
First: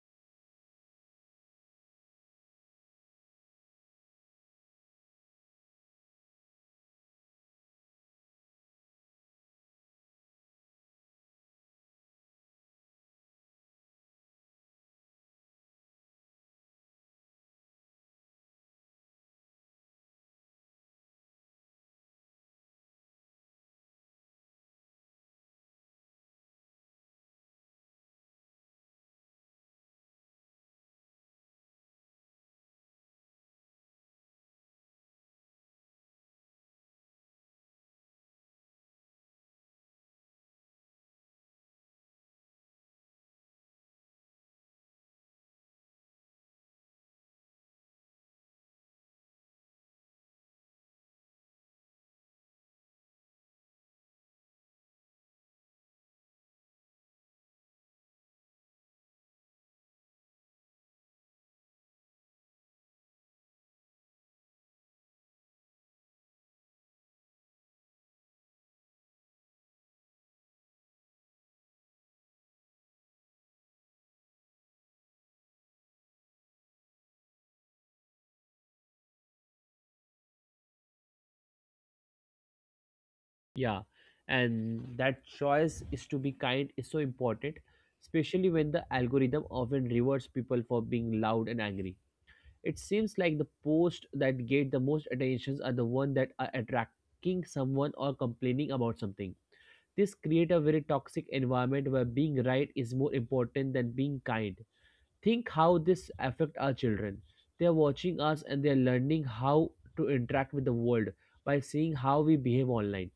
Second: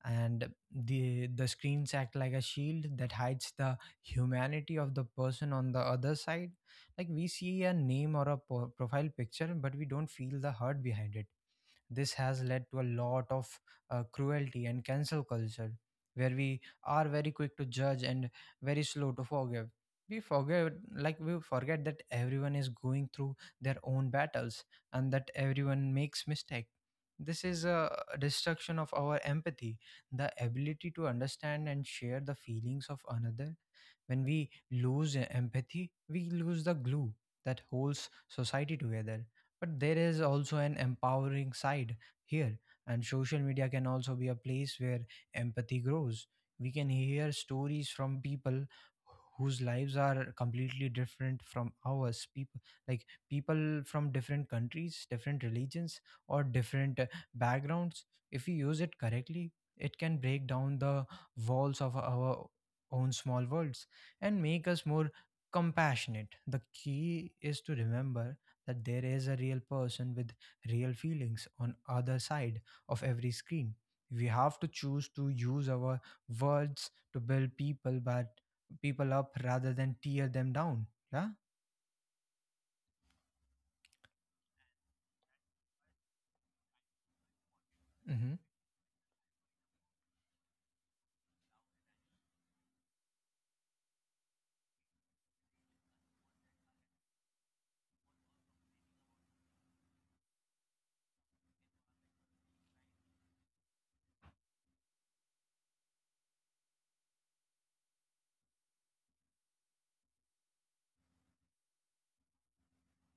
And the screens act like a shield that hides the humanity of the person on the other side. Like we see a name or a profile picture, but we don't feel the hurt behind it. This has led to a lot of cruelty and cancel culture, where we are very quick to judge and very slow to forgive. We forget that everyone is going through their own battles and that everyone makes mistake. This is a destruction of our empathy, the ability to understand and share the feelings of another. When we lose empathy, we lose the glue that holds society together. But there is also an empowering side here, and social media can also be a place where empathy grows. We can hear stories from people whose lives are completely different from ours, people like people from different countries, different religions, or different backgrounds. If we use it correctly, it can break down the walls of our own small worlds and make us more compassionate. The key is to remember that there is a real person with real feelings on other side of every screen. We have to choose to use our words to build people up rather than tear them down. Yeah? Yeah, and that choice is to be kind is so important, Mm-hmm. especially when the algorithm often rewards people for being loud and angry. It seems like the posts that get the most attentions are the ones that are attracting someone or complaining about something. This creates a very toxic environment where being right is more important than being kind. Think how this affect our children. They're watching us and they're learning how to interact with the world by seeing how we behave online.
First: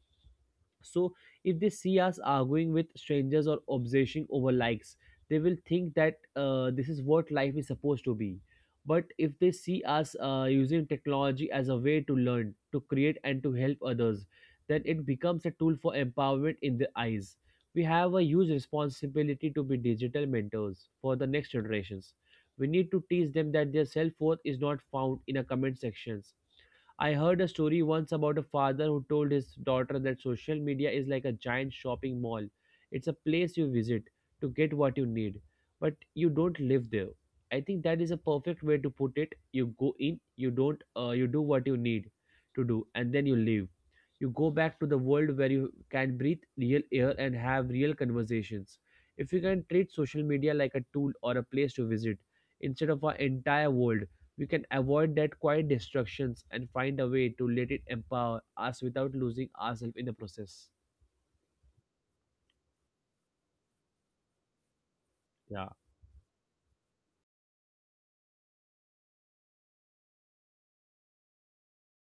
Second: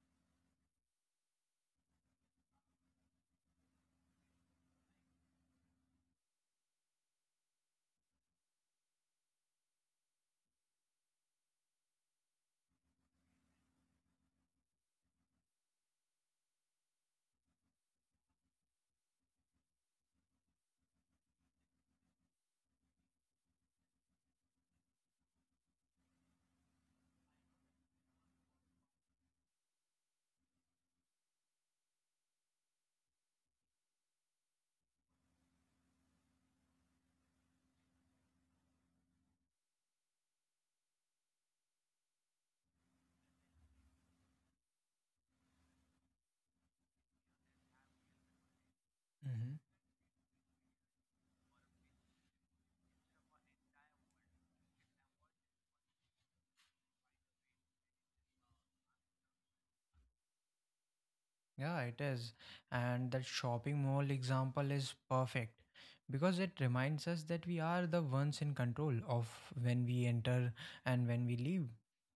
So, if they see us arguing with strangers or obsessing over likes, they will think that this is what life is supposed to be. But if they see us using technology as a way to learn, to create, and to help others, then it becomes a tool for empowerment in their eyes. We have a huge responsibility to be digital mentors for the next generations. We need to teach them that their self worth is not found in a comment sections. I heard a story once about a father who told his daughter that social media is like a giant shopping mall. It's a place you visit to get what you need, but you don't live there. I think that is a perfect way to put it. You go in, you don't, you do what you need to do, and then you leave. You go back to the world where you can breathe real air and have real conversations. If you Mm-hmm. can treat social media like a tool or a place to visit instead of our entire world, we can avoid that quiet destructions and find a way to let it empower us without losing ourselves in the process. Yeah, it is. And that shopping mall example is perfect Yeah, because it reminds us that we are the ones in control of when we enter and when we leave.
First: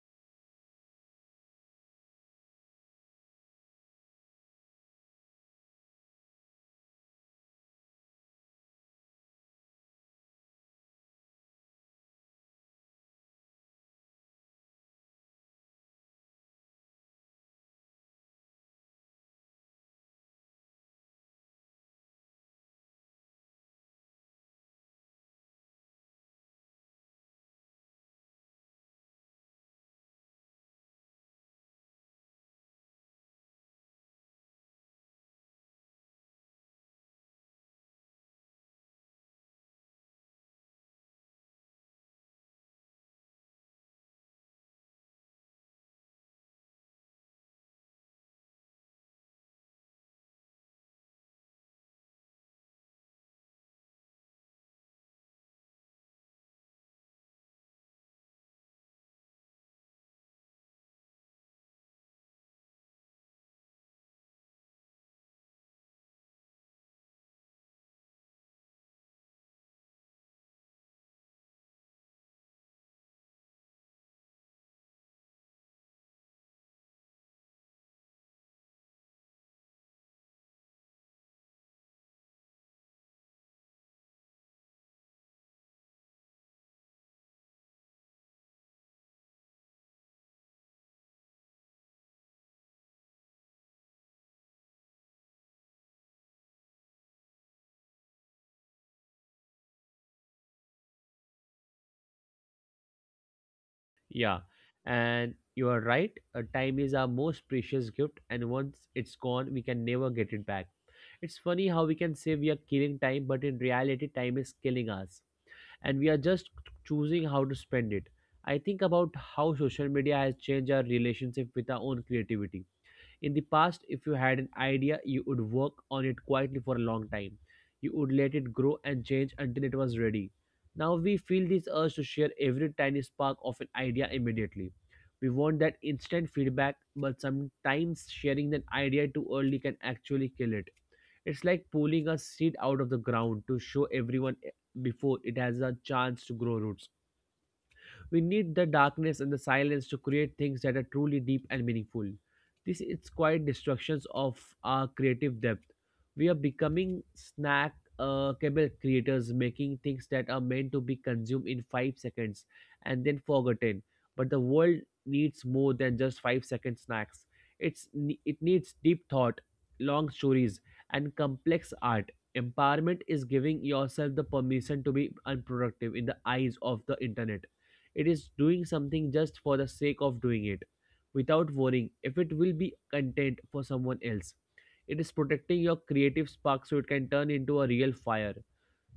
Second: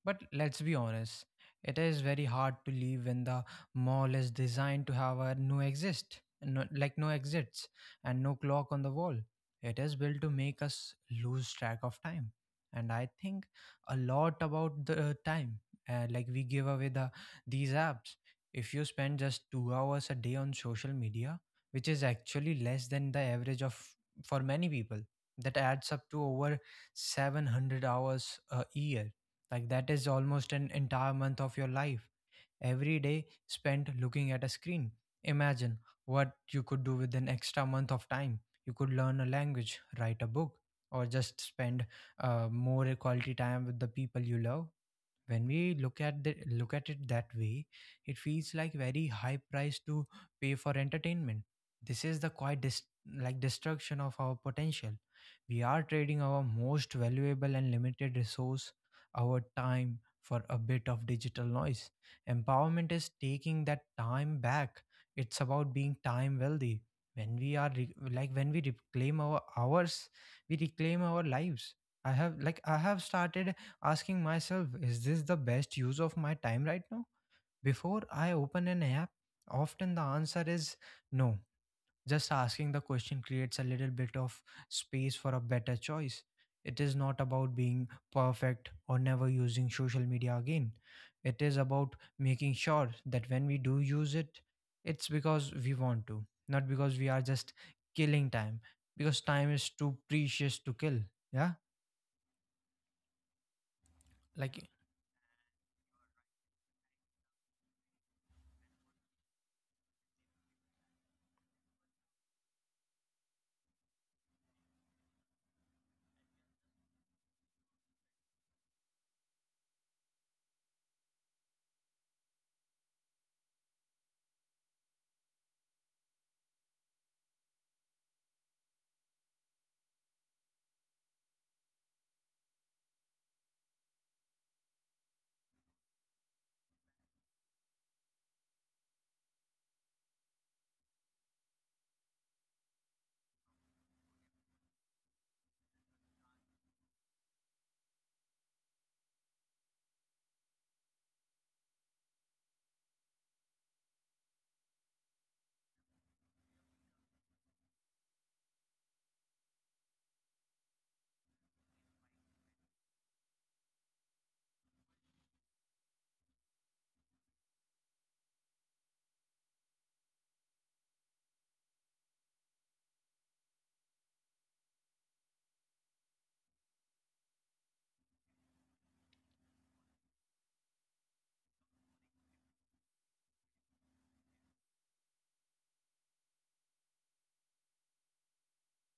But let's be honest, it is very hard to leave when the mall is designed to have a no exist, no, like no exits and no clock on the wall. It is built to make us lose track of time. And I think a lot about the time. Like we give away the these apps. If you spend just 2 hours a day on social media, which is actually less than the average of for many people, that adds up to over 700 hours a year. Like that is almost an entire month of your life. Every day spent looking at a screen. Imagine what you could do with an extra month of time. You could learn a language, write a book, or just spend more quality time with the people you love. When we look at it that way, it feels like very high price to pay for entertainment. This is the quite dis- like destruction of our potential. We are trading our most valuable and limited resource, our time, for a bit of digital noise. Empowerment is taking that time back. It's about being time wealthy. When we are re- like when we reclaim our hours, we reclaim our lives. I have started asking myself, is this the best use of my time right now? Before I open an app, often the answer is no. Just asking the question creates a little bit of space for a better choice. It is not about being perfect or never using social media again. It is about making sure that when we do use it, it's because we want to, not because we are just killing time, because time is too precious to kill. Yeah, yeah. like And you are right, time is our most precious gift, and once it's gone, we can never get it back. It's funny how we can say we are killing time, but in reality, time is killing us, and we are just choosing how to spend it. I think about how social media has changed our relationship with our own creativity. In the past, if you had an idea, you would work on it quietly for a long time. You would let it grow and change until it was ready. Now we feel this urge to share every tiny spark of an idea immediately. We want that instant feedback, but sometimes sharing an idea too early can actually kill it. It's like pulling a seed out of the ground to show everyone before it has a chance to grow roots. We need the darkness and the silence to create things that are truly deep and meaningful. This is quite destructions of our creative depth. We are becoming snack cable creators, making things that are meant to be consumed in 5 seconds and then forgotten. But the world needs more than just 5 second snacks. It's it needs deep thought, long stories, and complex art. Empowerment is giving yourself the permission to be unproductive in the eyes of the internet. It is doing something just for the sake of doing it, without worrying if it will be content for someone else. It is protecting your creative spark so it can turn into a real fire.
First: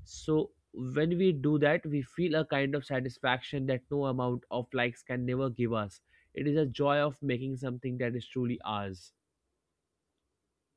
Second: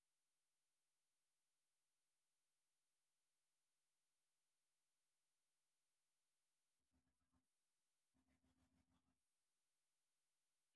So, when we do that, we feel a kind of satisfaction that no amount of likes can never give us. It is a joy of making something that is truly ours.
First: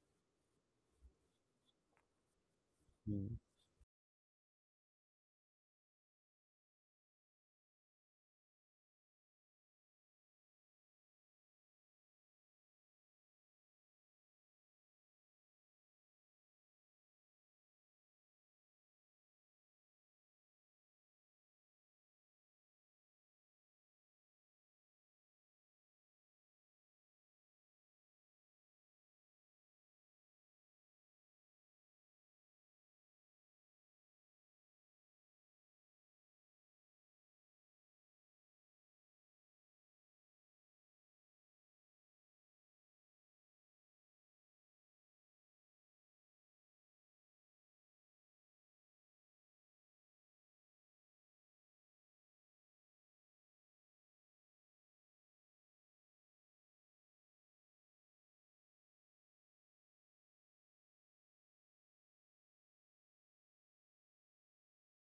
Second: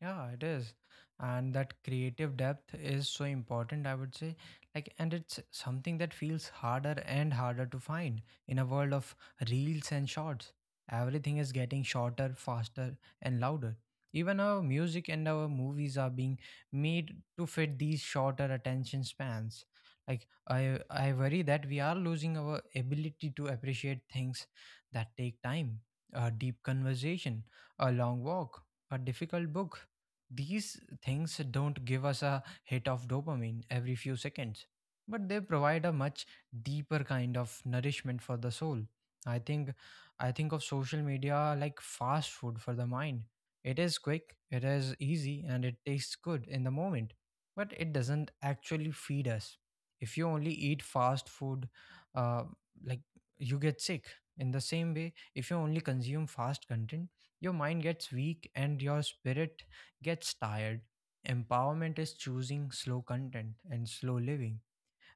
yeah, it is. And that creative depth is so Mm. important, I would say. Like, and it's something that feels harder and harder to find in a world of reels and shorts. Everything is getting shorter, faster, and louder. Even our music and our movies are being made to fit these shorter attention spans. Like, I worry that we are losing our ability to appreciate things that take time, a deep conversation, a long walk, a difficult book. These things don't give us a hit of dopamine every few seconds, but they provide a much deeper kind of nourishment for the soul. I think I think of social media like fast food for the mind. It is quick, it is easy, and it tastes good in the moment, but it doesn't actually feed us. If you only eat fast food, uh, like you get sick. In the same way, if you only consume fast content, your mind gets weak and your spirit gets tired. Empowerment is choosing slow content and slow living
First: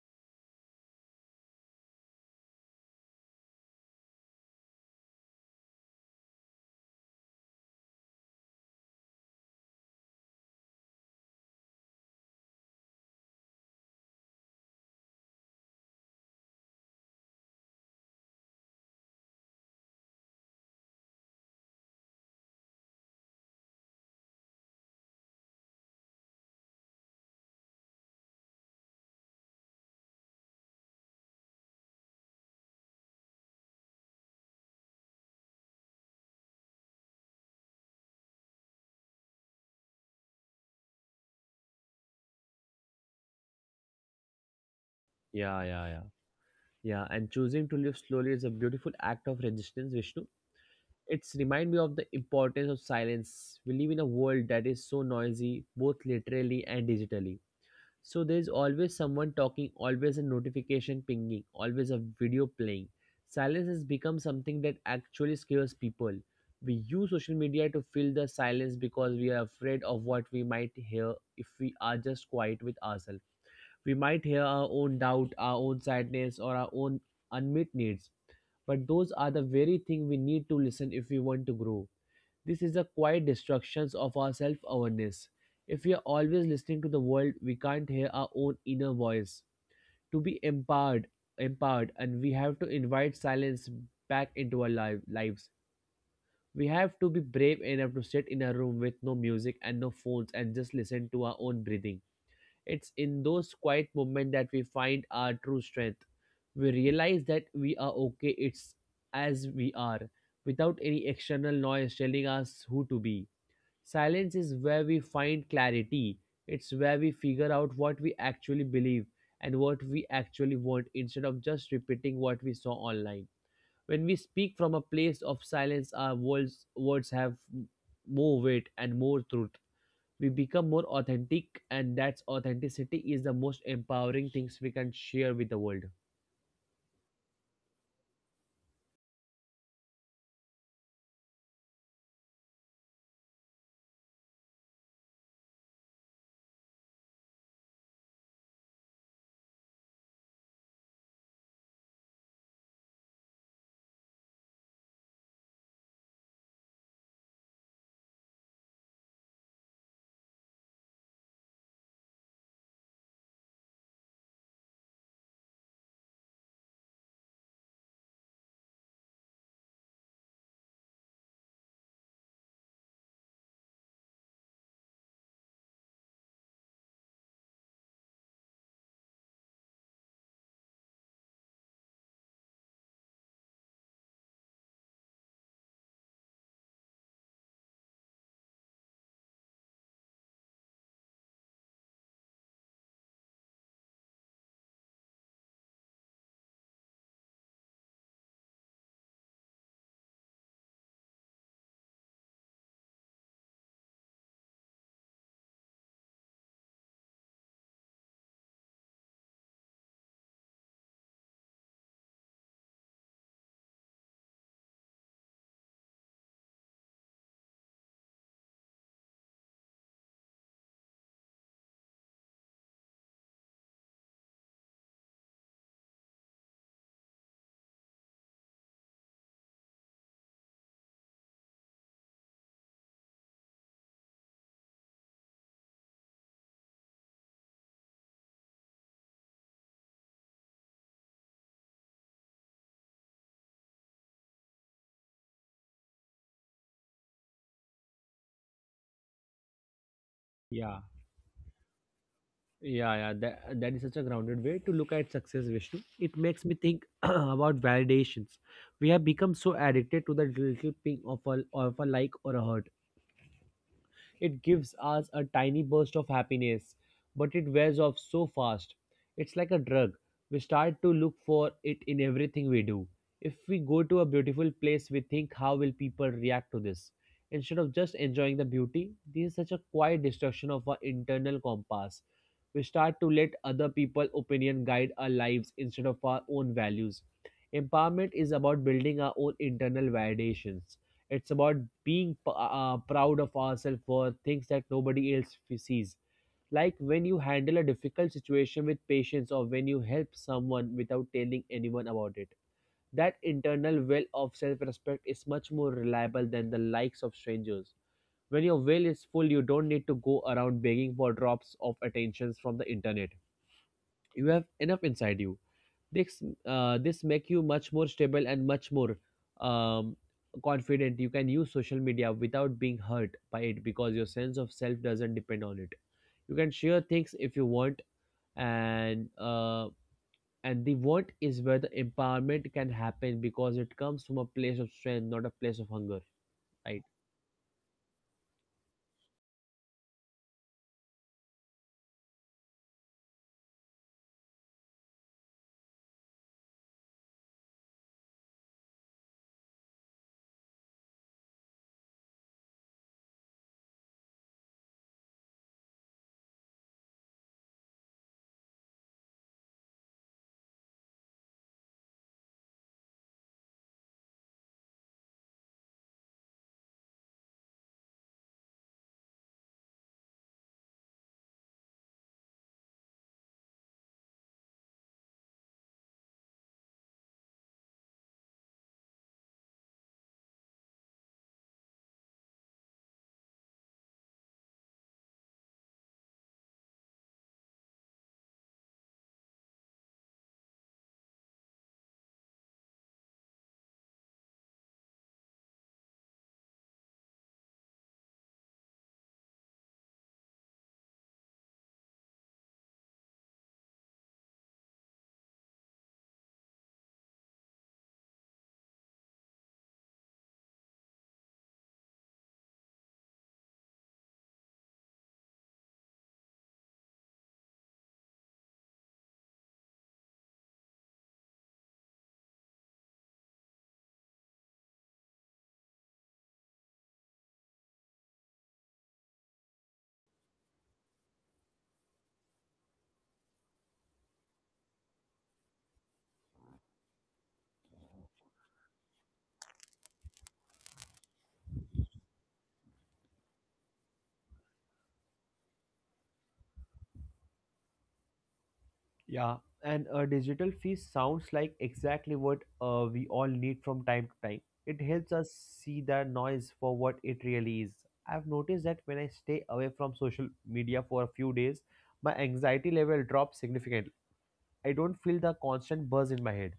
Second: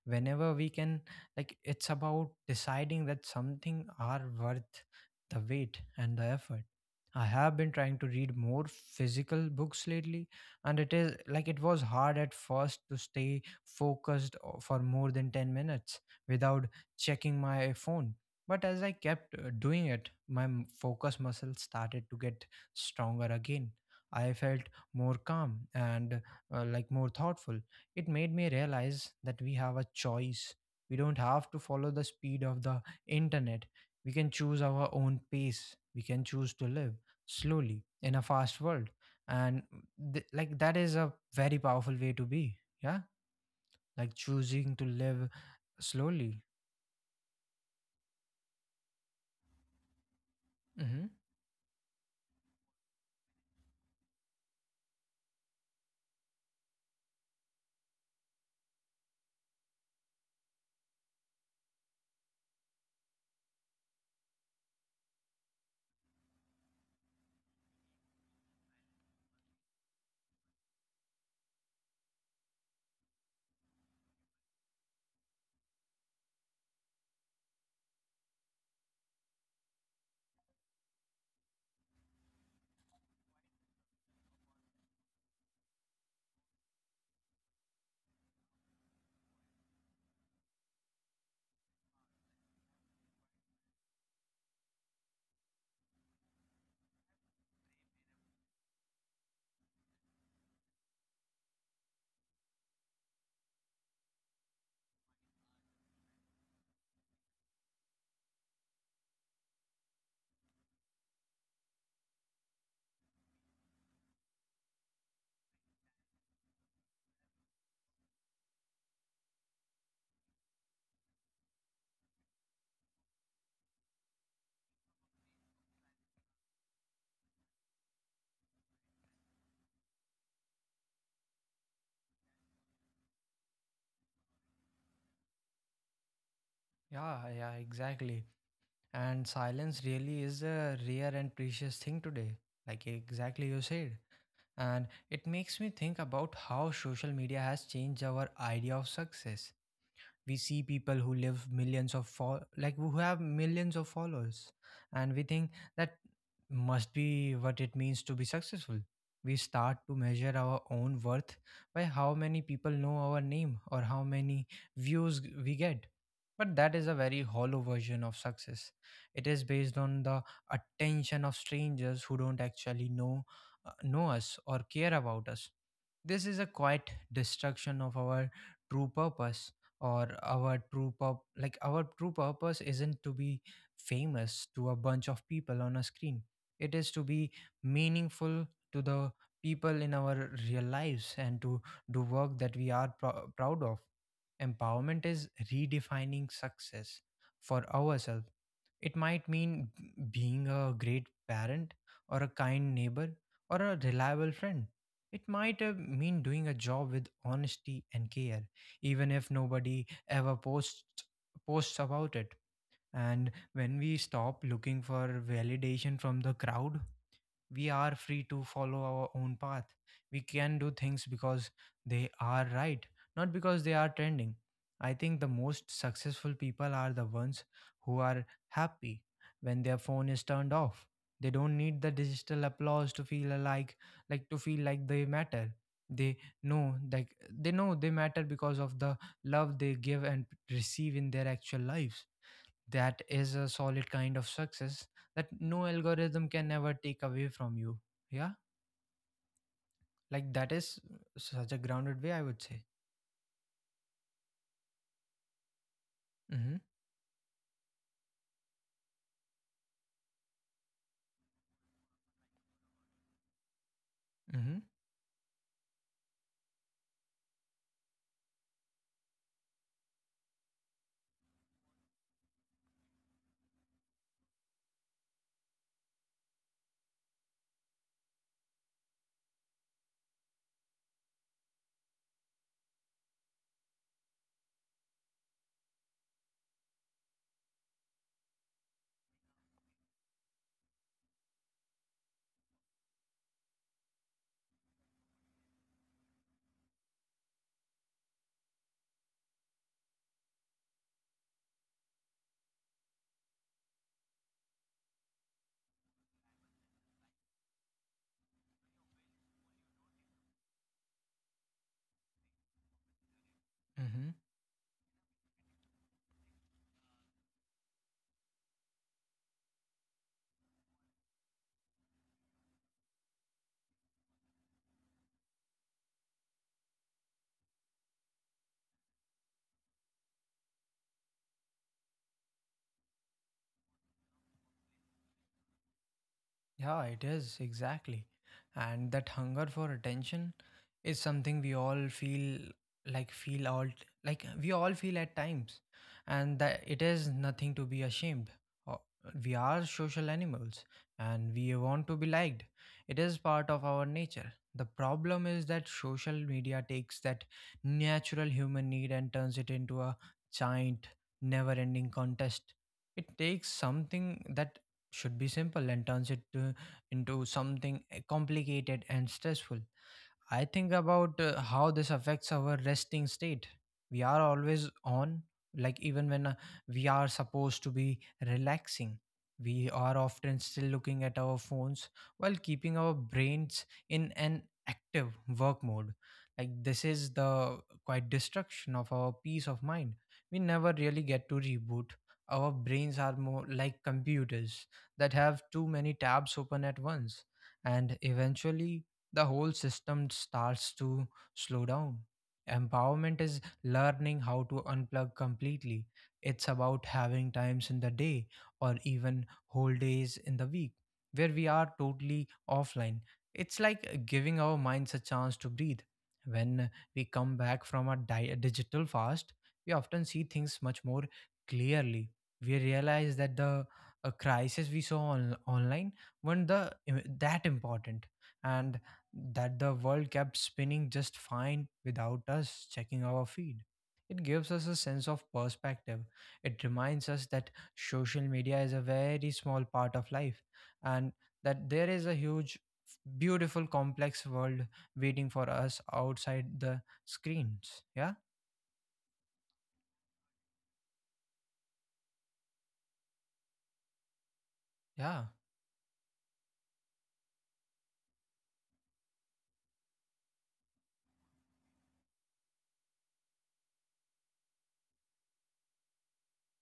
whenever we can. Like, it's about deciding that something are worth the wait and the effort. I have been trying to read more physical books lately, and it is like it was hard at first to stay focused o- for more than 10 minutes without checking my phone. But as I kept doing it, my focus muscle started to get stronger again. I felt more calm and more thoughtful. It made me realize that we have a choice. We don't have to follow the speed of the internet. We can choose our own pace. We can choose to live slowly in a fast world. And that is a very powerful way to be. Yeah. Like choosing to live Yeah, yeah, yeah. slowly. Yeah, and choosing to live slowly is a beautiful act of resistance, Vishnu. Hmm. It's remind me of the importance of silence. We live in a world that is so noisy, both literally and digitally. So there is always someone talking, always a notification pinging, always a video playing. Silence has become something that actually scares people. We use social media to fill the silence because we are afraid of what we might hear if we are just quiet with ourselves. We might hear our own doubt, our own sadness, or our own unmet needs. But those are the very thing we need to listen if we want to grow. This is the quiet destruction of our self awareness. If we are always listening to the world, we can't hear our own inner voice. To be empowered, empowered, and we have to invite silence back into our lives. We have to be brave enough to sit in a room with no music and no phones and just listen to our own breathing. It's in those quiet moments that we find our true strength. We realize that we are okay, it's as we are, without any external noise telling us who to be. Silence is where we find clarity. It's where we figure out what we actually believe and what we actually want instead of just repeating what we saw online. When we speak from a place of silence, our words have more weight and more truth. We become more authentic, and that's authenticity is the most empowering things we can share with the world. Yeah. Yeah. Exactly. And silence really is a rare and precious thing today. Like exactly you said, and it makes me think about how social media has changed our idea of success. We see people who live millions of fol- like who have millions of followers, and we think that must be what it means to be successful. We start to measure our own worth by how many people know our name or how many we get. But that is a very hollow version of success. It is based on the attention of strangers who don't actually know us or care about us. This is a quiet destruction of our true purpose. Or our true purp like Our true purpose isn't to be famous to a bunch of people on a screen. It is to be meaningful to the people in our real lives and to do work that we are proud of. Empowerment is redefining success for ourselves. It might mean being a great parent or a kind neighbor or a reliable friend. It might mean doing a job with honesty and care, even if nobody ever posts about it. And when we stop looking for validation from the crowd, we are free to follow our own path. We can do things because they are right, not because they are trending. I think the most successful people are the ones who are happy when their phone is turned off. They don't need the digital applause to feel like to feel like they matter. They know like they know they matter because of the love they give and receive in their actual lives. That is a solid kind of success that no algorithm can ever take away from you. Yeah, like that is Yeah. such a grounded way, I would say. Yeah, yeah, that is such a grounded way to look at success, Vishnu. It makes me Mm-hmm, think about validations. We have become so addicted to the little ping of a like or a hurt. It mm-hmm, gives us a tiny burst of happiness, but it wears off so fast. It's like a drug. We start to look for it in everything we do. If we go to a beautiful place, we think, how will people react to this? Instead of just enjoying the beauty, this is such a quiet destruction of our internal compass. We start to let other people's opinion guide our lives instead of our own values. Empowerment is about building our own internal validations. It's about being proud of ourselves for things that nobody else sees. Like when you handle a difficult situation with patience or when you help someone without telling anyone about it. That internal well of self respect is much more reliable than the likes of strangers. When your well is full, you don't need to go around begging for drops of attentions from the internet. mm-hmm. You have enough inside you. This this make you much more stable and much more um, confident. You can use social media without being hurt by it because your sense of self doesn't depend on it. You can share things if you want, and uh, and the want is where the empowerment can happen because it comes from a place of strength, not a place of hunger. Right. Yeah, it is exactly. And that hunger for attention is something we all feel like feel all like we all feel at times, and that it is nothing to be ashamed. O- We are social animals and we want to be liked. It is part of our nature. The problem is that social media takes that natural human need and turns it into a giant never-ending contest. It takes something that should be simple and turns it into something complicated and stressful. I think about how this affects our resting state. We are always on, like even when we are supposed to be relaxing. We are often still looking at our phones while keeping our brains in an active work mode. Like, this is the quite destruction of our peace of mind. We never really get to reboot. Our brains are more like computers that have too many tabs open at once, and eventually the whole system starts to slow down. Empowerment is learning how to unplug completely. It's about having times in the day or even whole days in the week where we are totally offline. It's like giving our minds a chance to breathe. When we come back from a digital fast, we often see things much more clearly. We realize that the crisis we saw online weren't the, that important, and that the world kept spinning just fine without us checking our feed. It gives us a sense of perspective. It reminds us that social media is a very small part of life and that there is a huge, beautiful, complex world waiting for us outside the screens. Yeah, Yeah, and a digital fee sounds like exactly what we all need from time to time. It helps yeah. us see the noise for what it really is. I've noticed that when I stay away from social media for a few days, my anxiety level drops significantly. I don't feel the constant buzz in my head.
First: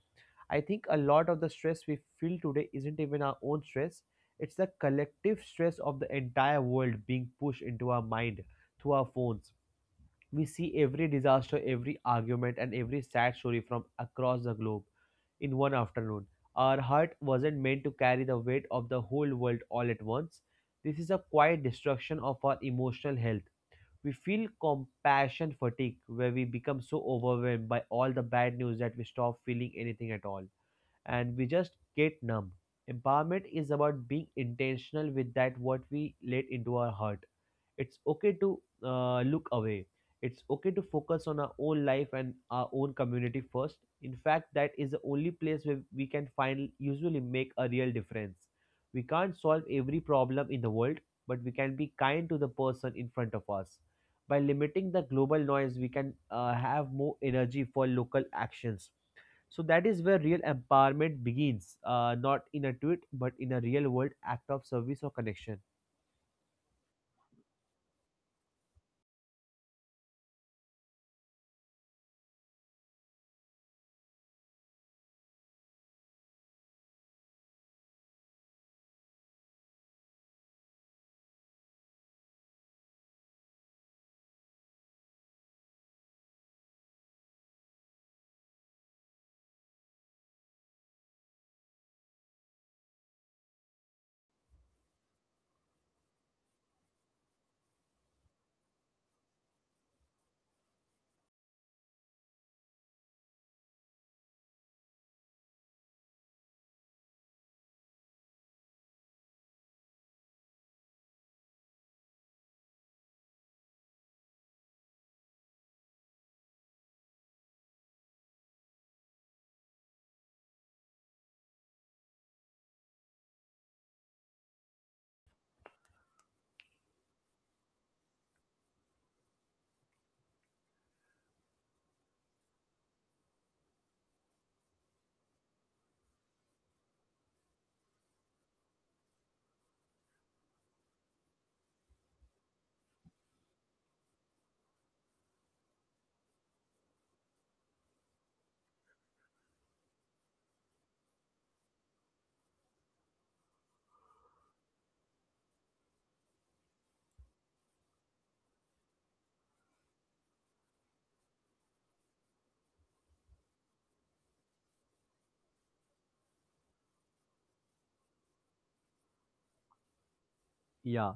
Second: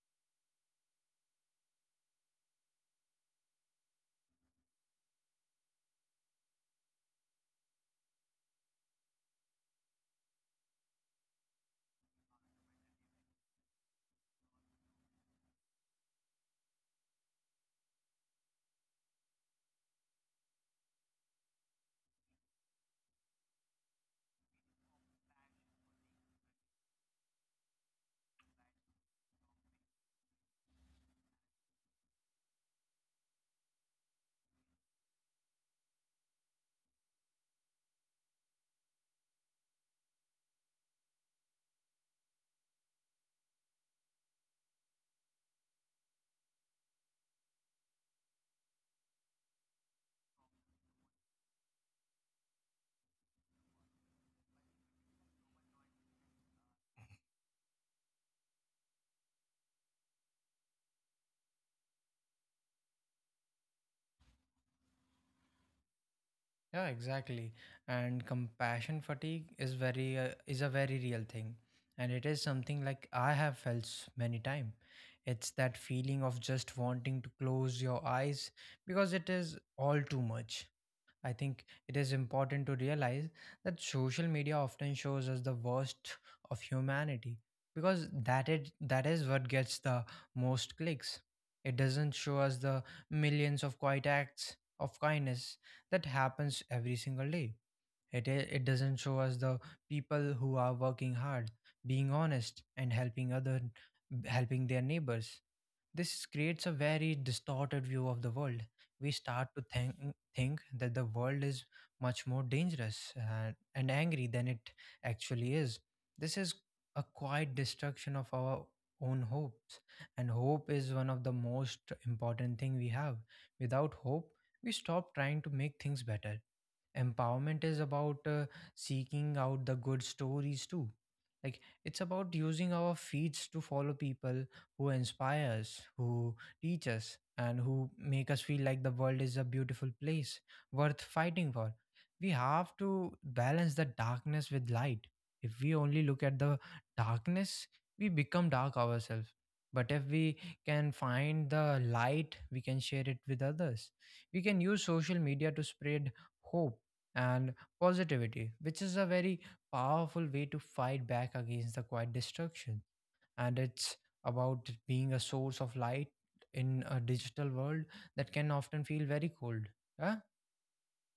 I think a lot of the stress we feel today isn't even our own stress, it's the collective stress of the entire world being pushed into our mind through our phones. We see every disaster, every argument, and every sad story from across the globe in one afternoon. Our heart wasn't meant to carry the weight of the whole world all at once. This is a quiet destruction of our emotional health. We feel compassion fatigue, where we become so overwhelmed by all the bad news that we stop feeling anything at all and we just get numb. Empowerment is about being intentional with that what we let into our heart. It's okay to look away. It's okay to focus on our own life and our own community first. In fact, that is the only place where we can find usually make a real difference. We can't solve every problem in the world, but we can be kind to the person in front of us. By limiting the global noise, we can have more energy for local actions. So that is where real empowerment begins, not in a tweet, but in a real world act of service or connection. Yeah, exactly. And compassion fatigue is very is a very real thing, and it is something like I have many time. It's that feeling of just wanting to close your eyes because it is all too much. I think it is important to realize that social media often shows us the worst of humanity because that is what gets the most clicks. It doesn't show us the millions of quiet acts of kindness that happens every single day. It doesn't show us the people who are working hard, being honest, and helping their neighbors. This creates a very distorted view of the world. We start to think that the world is much more dangerous and angry than it actually is. This is a quiet destruction of our own hopes, and hope is one of the most important thing we have. Without hope, we stop trying to make things better. Empowerment is about seeking out the good stories too. Like, it's about using our feeds to follow people who inspire us, who teach us, and who make us feel like the world is a beautiful place worth fighting for. We have to balance the darkness with light. If we only look at the darkness, we become dark ourselves. But if we can find the light, we can share it with others. We can use social media to spread hope and positivity, which is a very powerful way to fight back against the quiet destruction. And it's about being a source of light in a digital world that can often feel very cold. Yeah, Yeah.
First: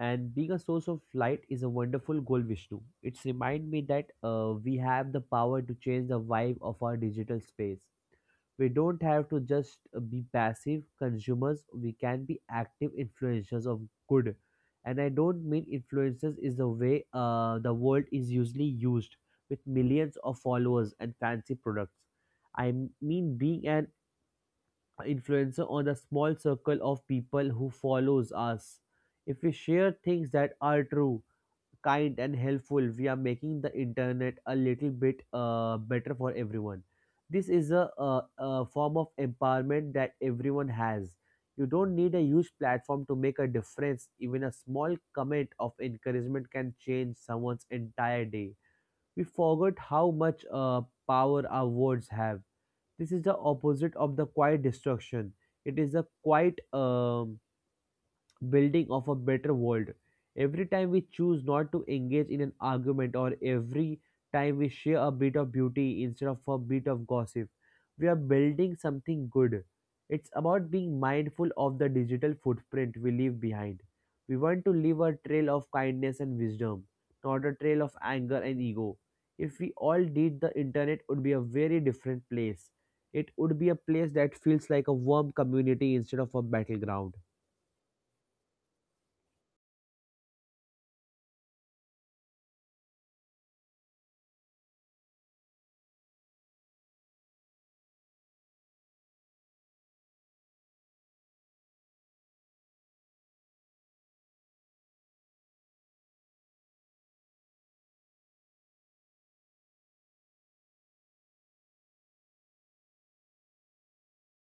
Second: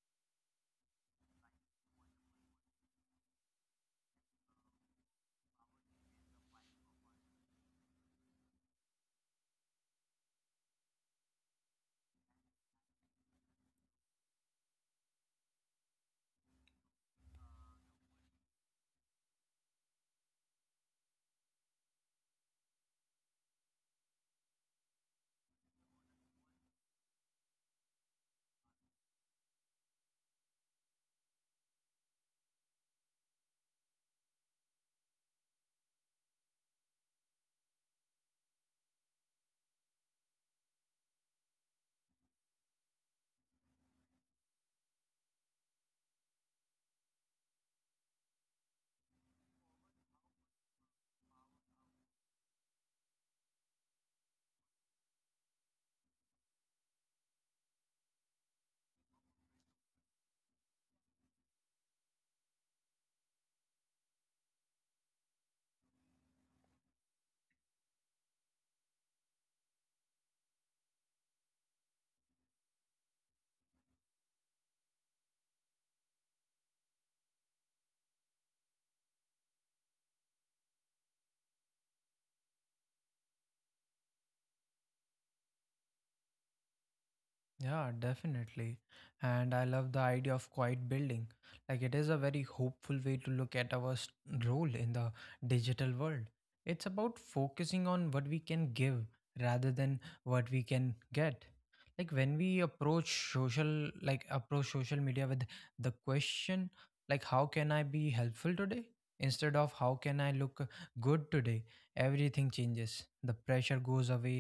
And being a source of light is a wonderful goal, Vishnu. It's remind me that we have the power to change the vibe of our digital space. We don't have to just be passive consumers. We can be active influencers of good. And I don't mean influencers is the way the world is usually used, with millions of followers and fancy products. I mean being an influencer on the small circle of people who follows us. If we share things that are true, kind and helpful, we are making the internet a little bit better for everyone. This is a form of empowerment that everyone has. You don't need a huge platform to make a difference. Even a small comment of encouragement can change someone's entire day. We forgot how much power our words have. This is the opposite of the quiet destruction. It is a quiet building of a better world. Every time we choose not to engage in an argument, or every time we share a bit of beauty instead of a bit of gossip, we are building something good. It's about being mindful of the digital footprint we leave behind. We want to leave a trail of kindness and wisdom, not a trail of anger and ego. If we all did, the internet would be a very different place. It would be a place that feels like a warm community instead of a battleground. Yeah, definitely. And I love the idea of quiet building. Like, it is a very hopeful way to look at our role in the digital world. It's about focusing on what we can give rather than what we can get. Like when we approach social like approach social media with the question, like, how can I be helpful today instead of how can I look good today, everything changes. The pressure goes away,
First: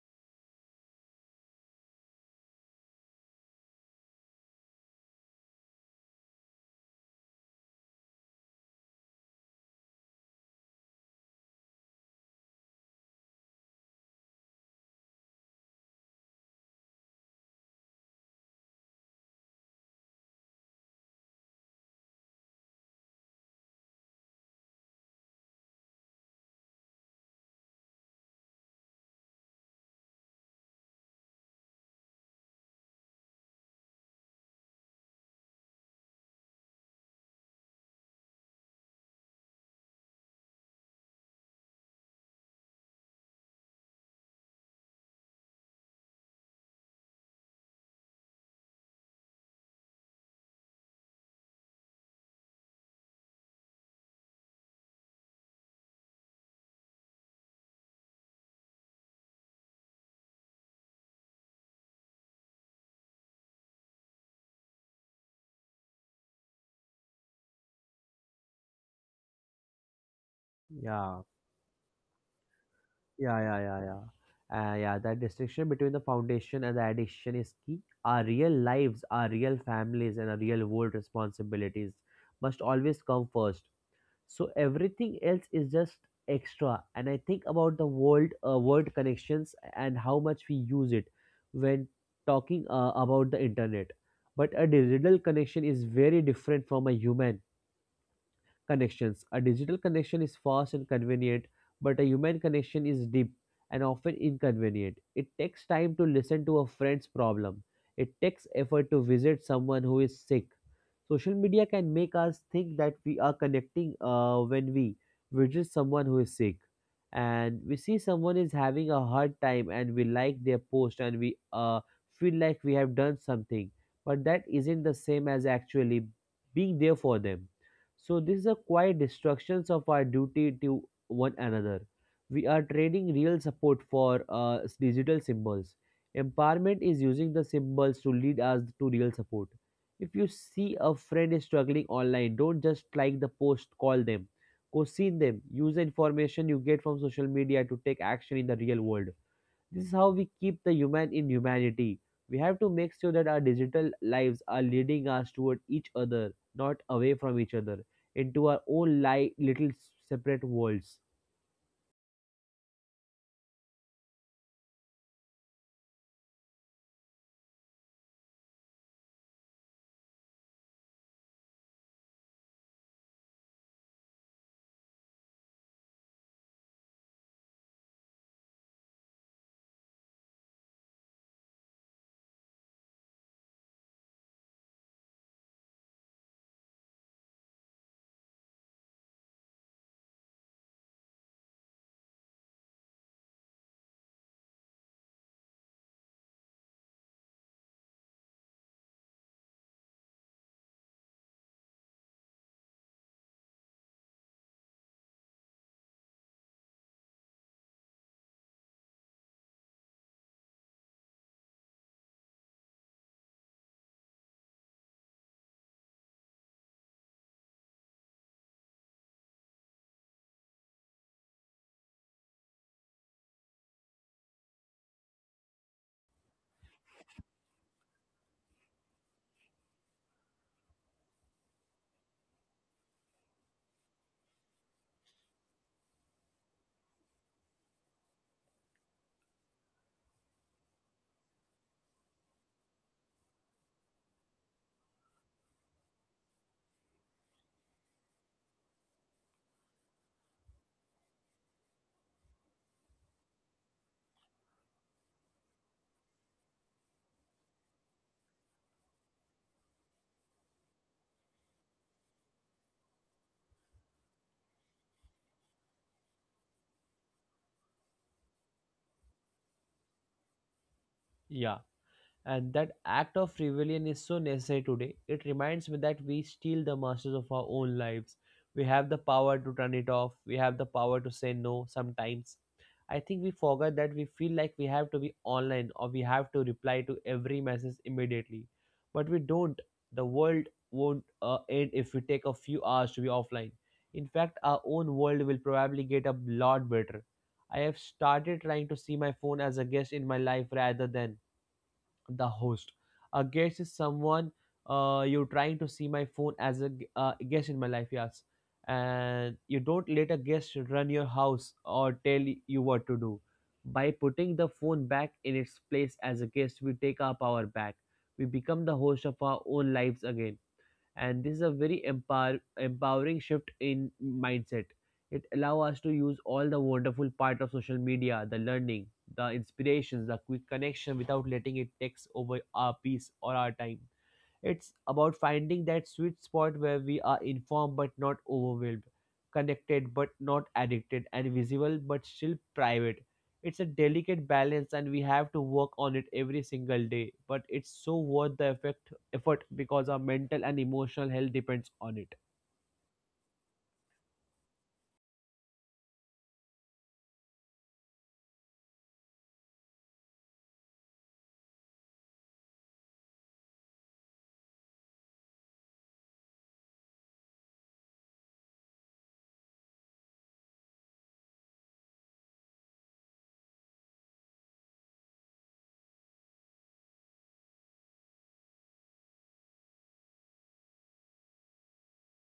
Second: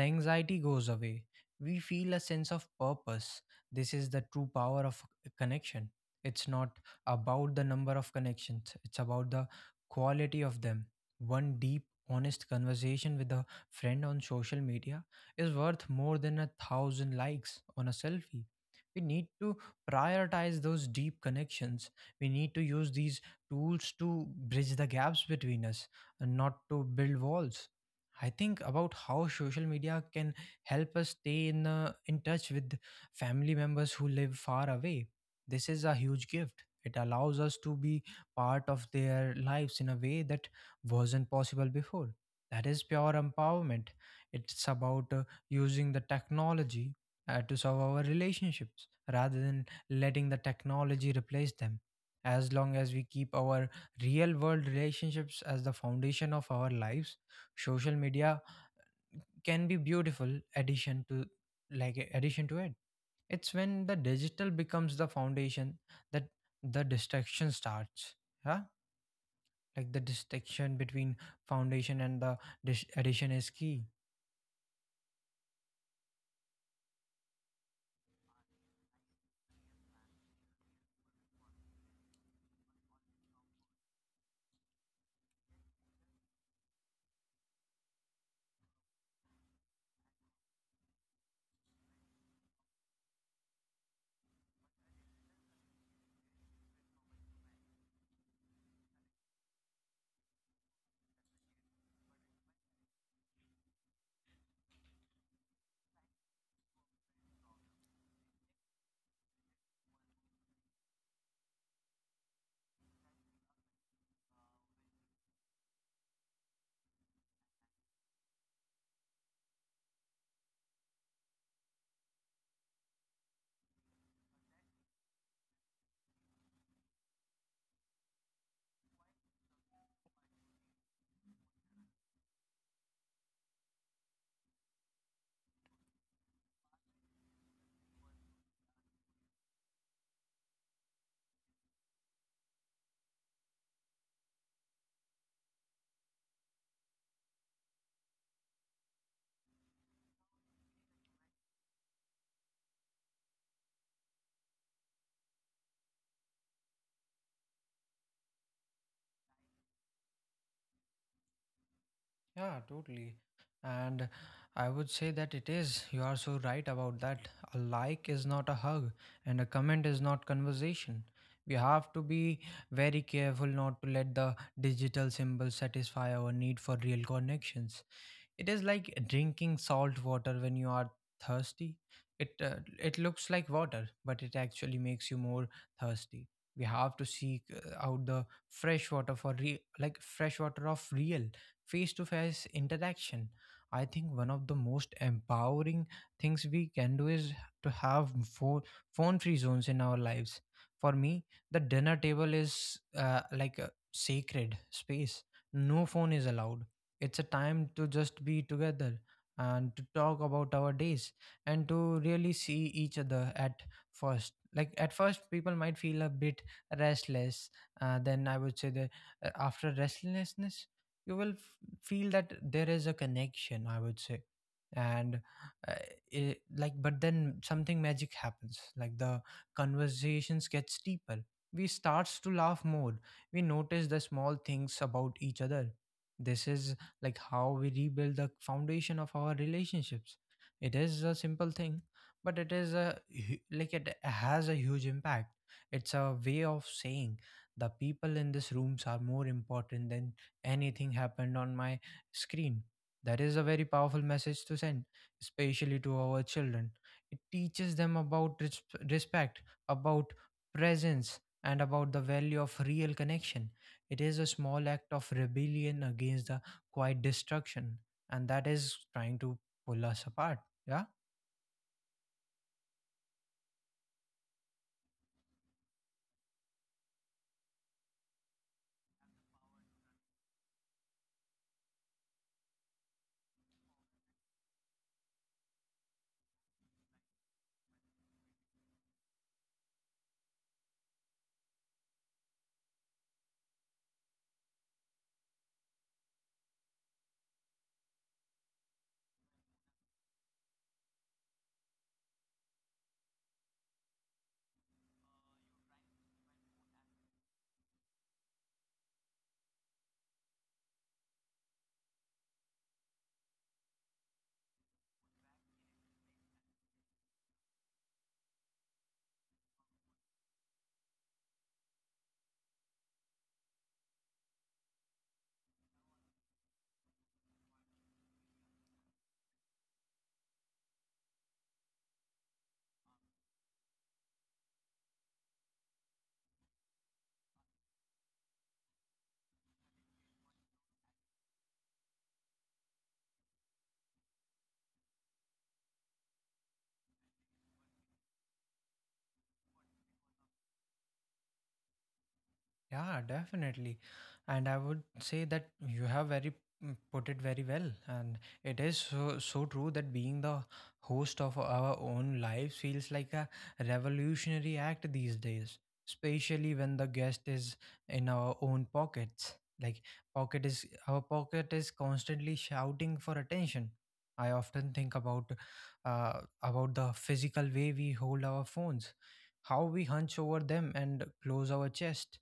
the anxiety goes away, we feel a sense of purpose. This is the true power of connection. It's not about the number of connections, it's about the quality of them. One deep, honest conversation with a friend on social media is worth more than a thousand likes on a selfie. We need to prioritize those deep connections. We need to use these tools to bridge the gaps between us and not to build walls. I think about how social media can help us stay in touch with family members who live far away. This is a huge gift. It allows us to be part of their lives in a way that wasn't possible before. That is pure empowerment. It's about using the technology to serve our relationships rather than letting the technology replace them. As long as we keep our real world relationships as the foundation of our lives, social media can be beautiful addition to it. It's when the digital becomes the foundation that the distraction starts. Huh? Like the distinction between Yeah. foundation and the addition Yeah, is yeah, yeah, key. yeah. Yeah, that distinction between the foundation and the addiction is key. Our real lives, our real families, and our real world responsibilities must always come first. So everything else is just extra. And I think about the world, world connections and how much we use it when talking about the internet. But a digital connection is very different from a human connections. A digital connection is fast and convenient, but a human connection is deep and often inconvenient. It takes time to listen to a friend's problem. It takes effort to visit someone who is sick. Social media can make us think that we are connecting when we visit someone who is sick, and we see someone is having a hard time and we like their post and we feel like we have done something, but that isn't the same as actually being there for them. So this is a quiet destructions of our duty to one another. We are trading real support for digital symbols. Empowerment is using the symbols to lead us to real support. If you see a friend is struggling online, don't just like the post, call them. Go them. Use the information you get from social media to take action in the real world. This is how we keep the human in humanity. We have to make sure that our digital lives are leading us toward each other, not away from each other, into our own little separate worlds. Yeah, totally. And I would say that it is. You are so right about that. A like is not a hug, and a comment is not conversation. We have to be very careful not to let the digital symbols satisfy our need for real connections. It is like drinking salt water when you are thirsty. It looks like water, but it actually makes you more thirsty. We have to seek out the fresh water for re- like fresh water of real face to face interaction. I think one of the most empowering things we can do is to have phone free zones in our lives. For me, the dinner table is like a sacred space. No phone is allowed. It's a time to just be together and to talk about our days and to really see each other at first. Like at first, people might feel a bit restless. Then I would say that after restlessness, you will feel that there is a connection. I would say, and uh, but then something magic happens. Like the conversations gets deeper. We starts to laugh more. We notice the small things about each other. This is like how we rebuild the foundation of our relationships. It is a simple thing, but it is a hu- like it has a huge impact. It's a way of saying the people in this rooms are more important than anything happened on my screen. That is a very powerful message to send, especially to our children. It teaches them about respect, about presence, and about the value of real connection. It is a small act of rebellion against the Quite destruction, and that is trying to pull us apart. Yeah. Yeah. And that act of rebellion is so necessary today. It reminds me that we still the masters of our own lives. We have the power to turn it off. We have the power to say no sometimes. I think we forget that we feel like we have to be online or we have to reply to every message immediately. But we don't. The world won't end if we take a few hours to be offline. In fact, our own world will probably get a lot better. I have started trying to see my phone as a guest in my life rather than the host. A guest is someone you're trying to see my phone as a guest in my life, yes. And you don't let a guest run your house or tell you what to do. By putting the phone back in its place as a guest, we take our power back. We become the host of our own lives again, and this is a very empowering shift in mindset. It allows us to use all the wonderful part of social media, the learning, the inspirations, the quick connection, without letting it takes over our peace or our time. It's about finding that sweet spot where we are informed but not overwhelmed, connected but not addicted, and visible but still private. It's a delicate balance and we have to work on it every single day, but it's so worth the effect effort because our mental and emotional health depends on it. Yeah, definitely. And I would say that you have very, mm, put it very well. And it is so, so true that being the host of our own lives feels like a revolutionary act these days, especially when the guest is in our own pockets. Like pocket is constantly shouting for attention. I often think about the physical way we hold our phones, how we hunch over them and close our chest,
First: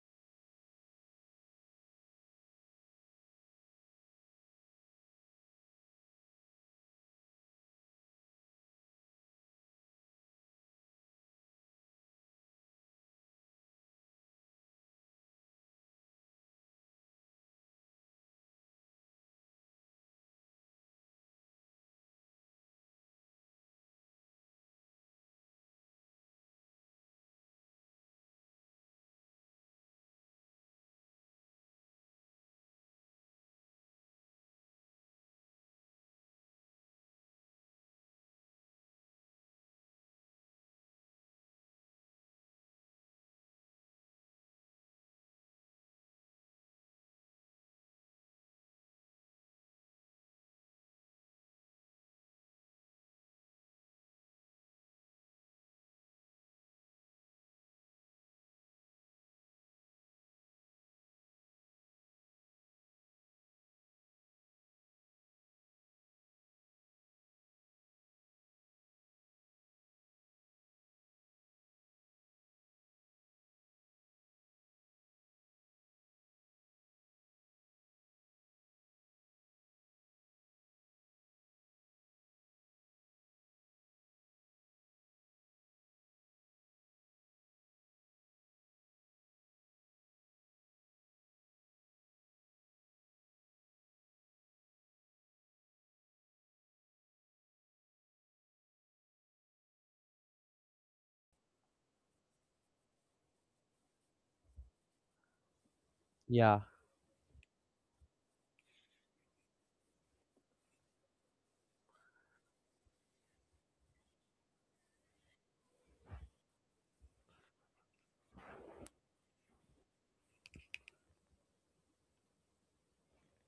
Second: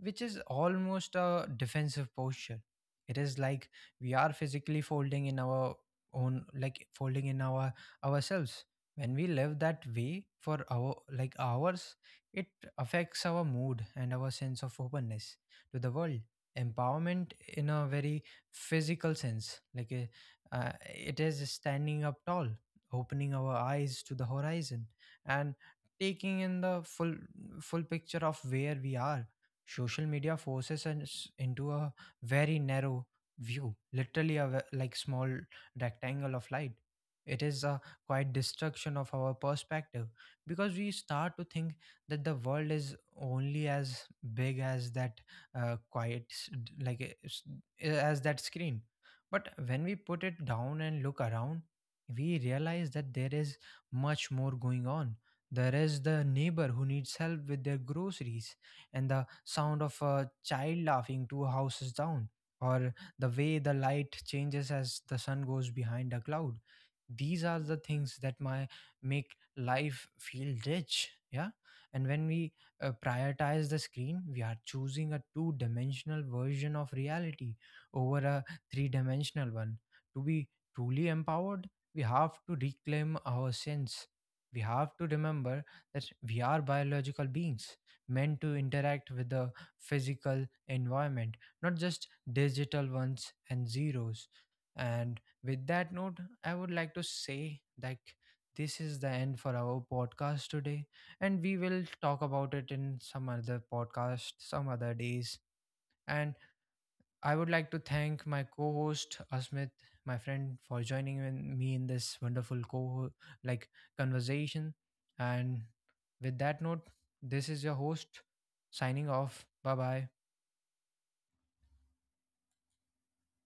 which is almost a defensive posture. It is like we are physically folding in our ourselves. When we live that way for our like hours, it affects our mood and our sense of openness to the world. Empowerment in a very physical sense, it is standing up tall, opening our eyes to the horizon, and taking in the full picture of where we are. Social media forces us into a very narrow view, literally a small rectangle of light. It is a quite destruction of our perspective because we start to think that the world is only as big as that quiet s- d- like s- eh, as that screen. But when we put it down and look around, we realize that there is much more going on. There is the neighbor who needs help with their groceries and the sound of a child laughing 2 houses down, or the way the light changes as the sun goes behind a cloud. These are the things that my make life feel rich. Yeah. And when we prioritize the screen, we are choosing a two dimensional version of reality over a three dimensional one. To be truly empowered, we have to reclaim our sense. We have to remember that we are biological beings, meant to interact with the physical environment, not just digital ones and zeros. And with that note, I would like to say that this is the end for our podcast today, and we will talk about it in some other podcast, some other days. And Yeah. I would like to thank my co host, Asmit, my friend, for me in this wonderful co like conversation. And with that note, this is your host signing off. Bye bye.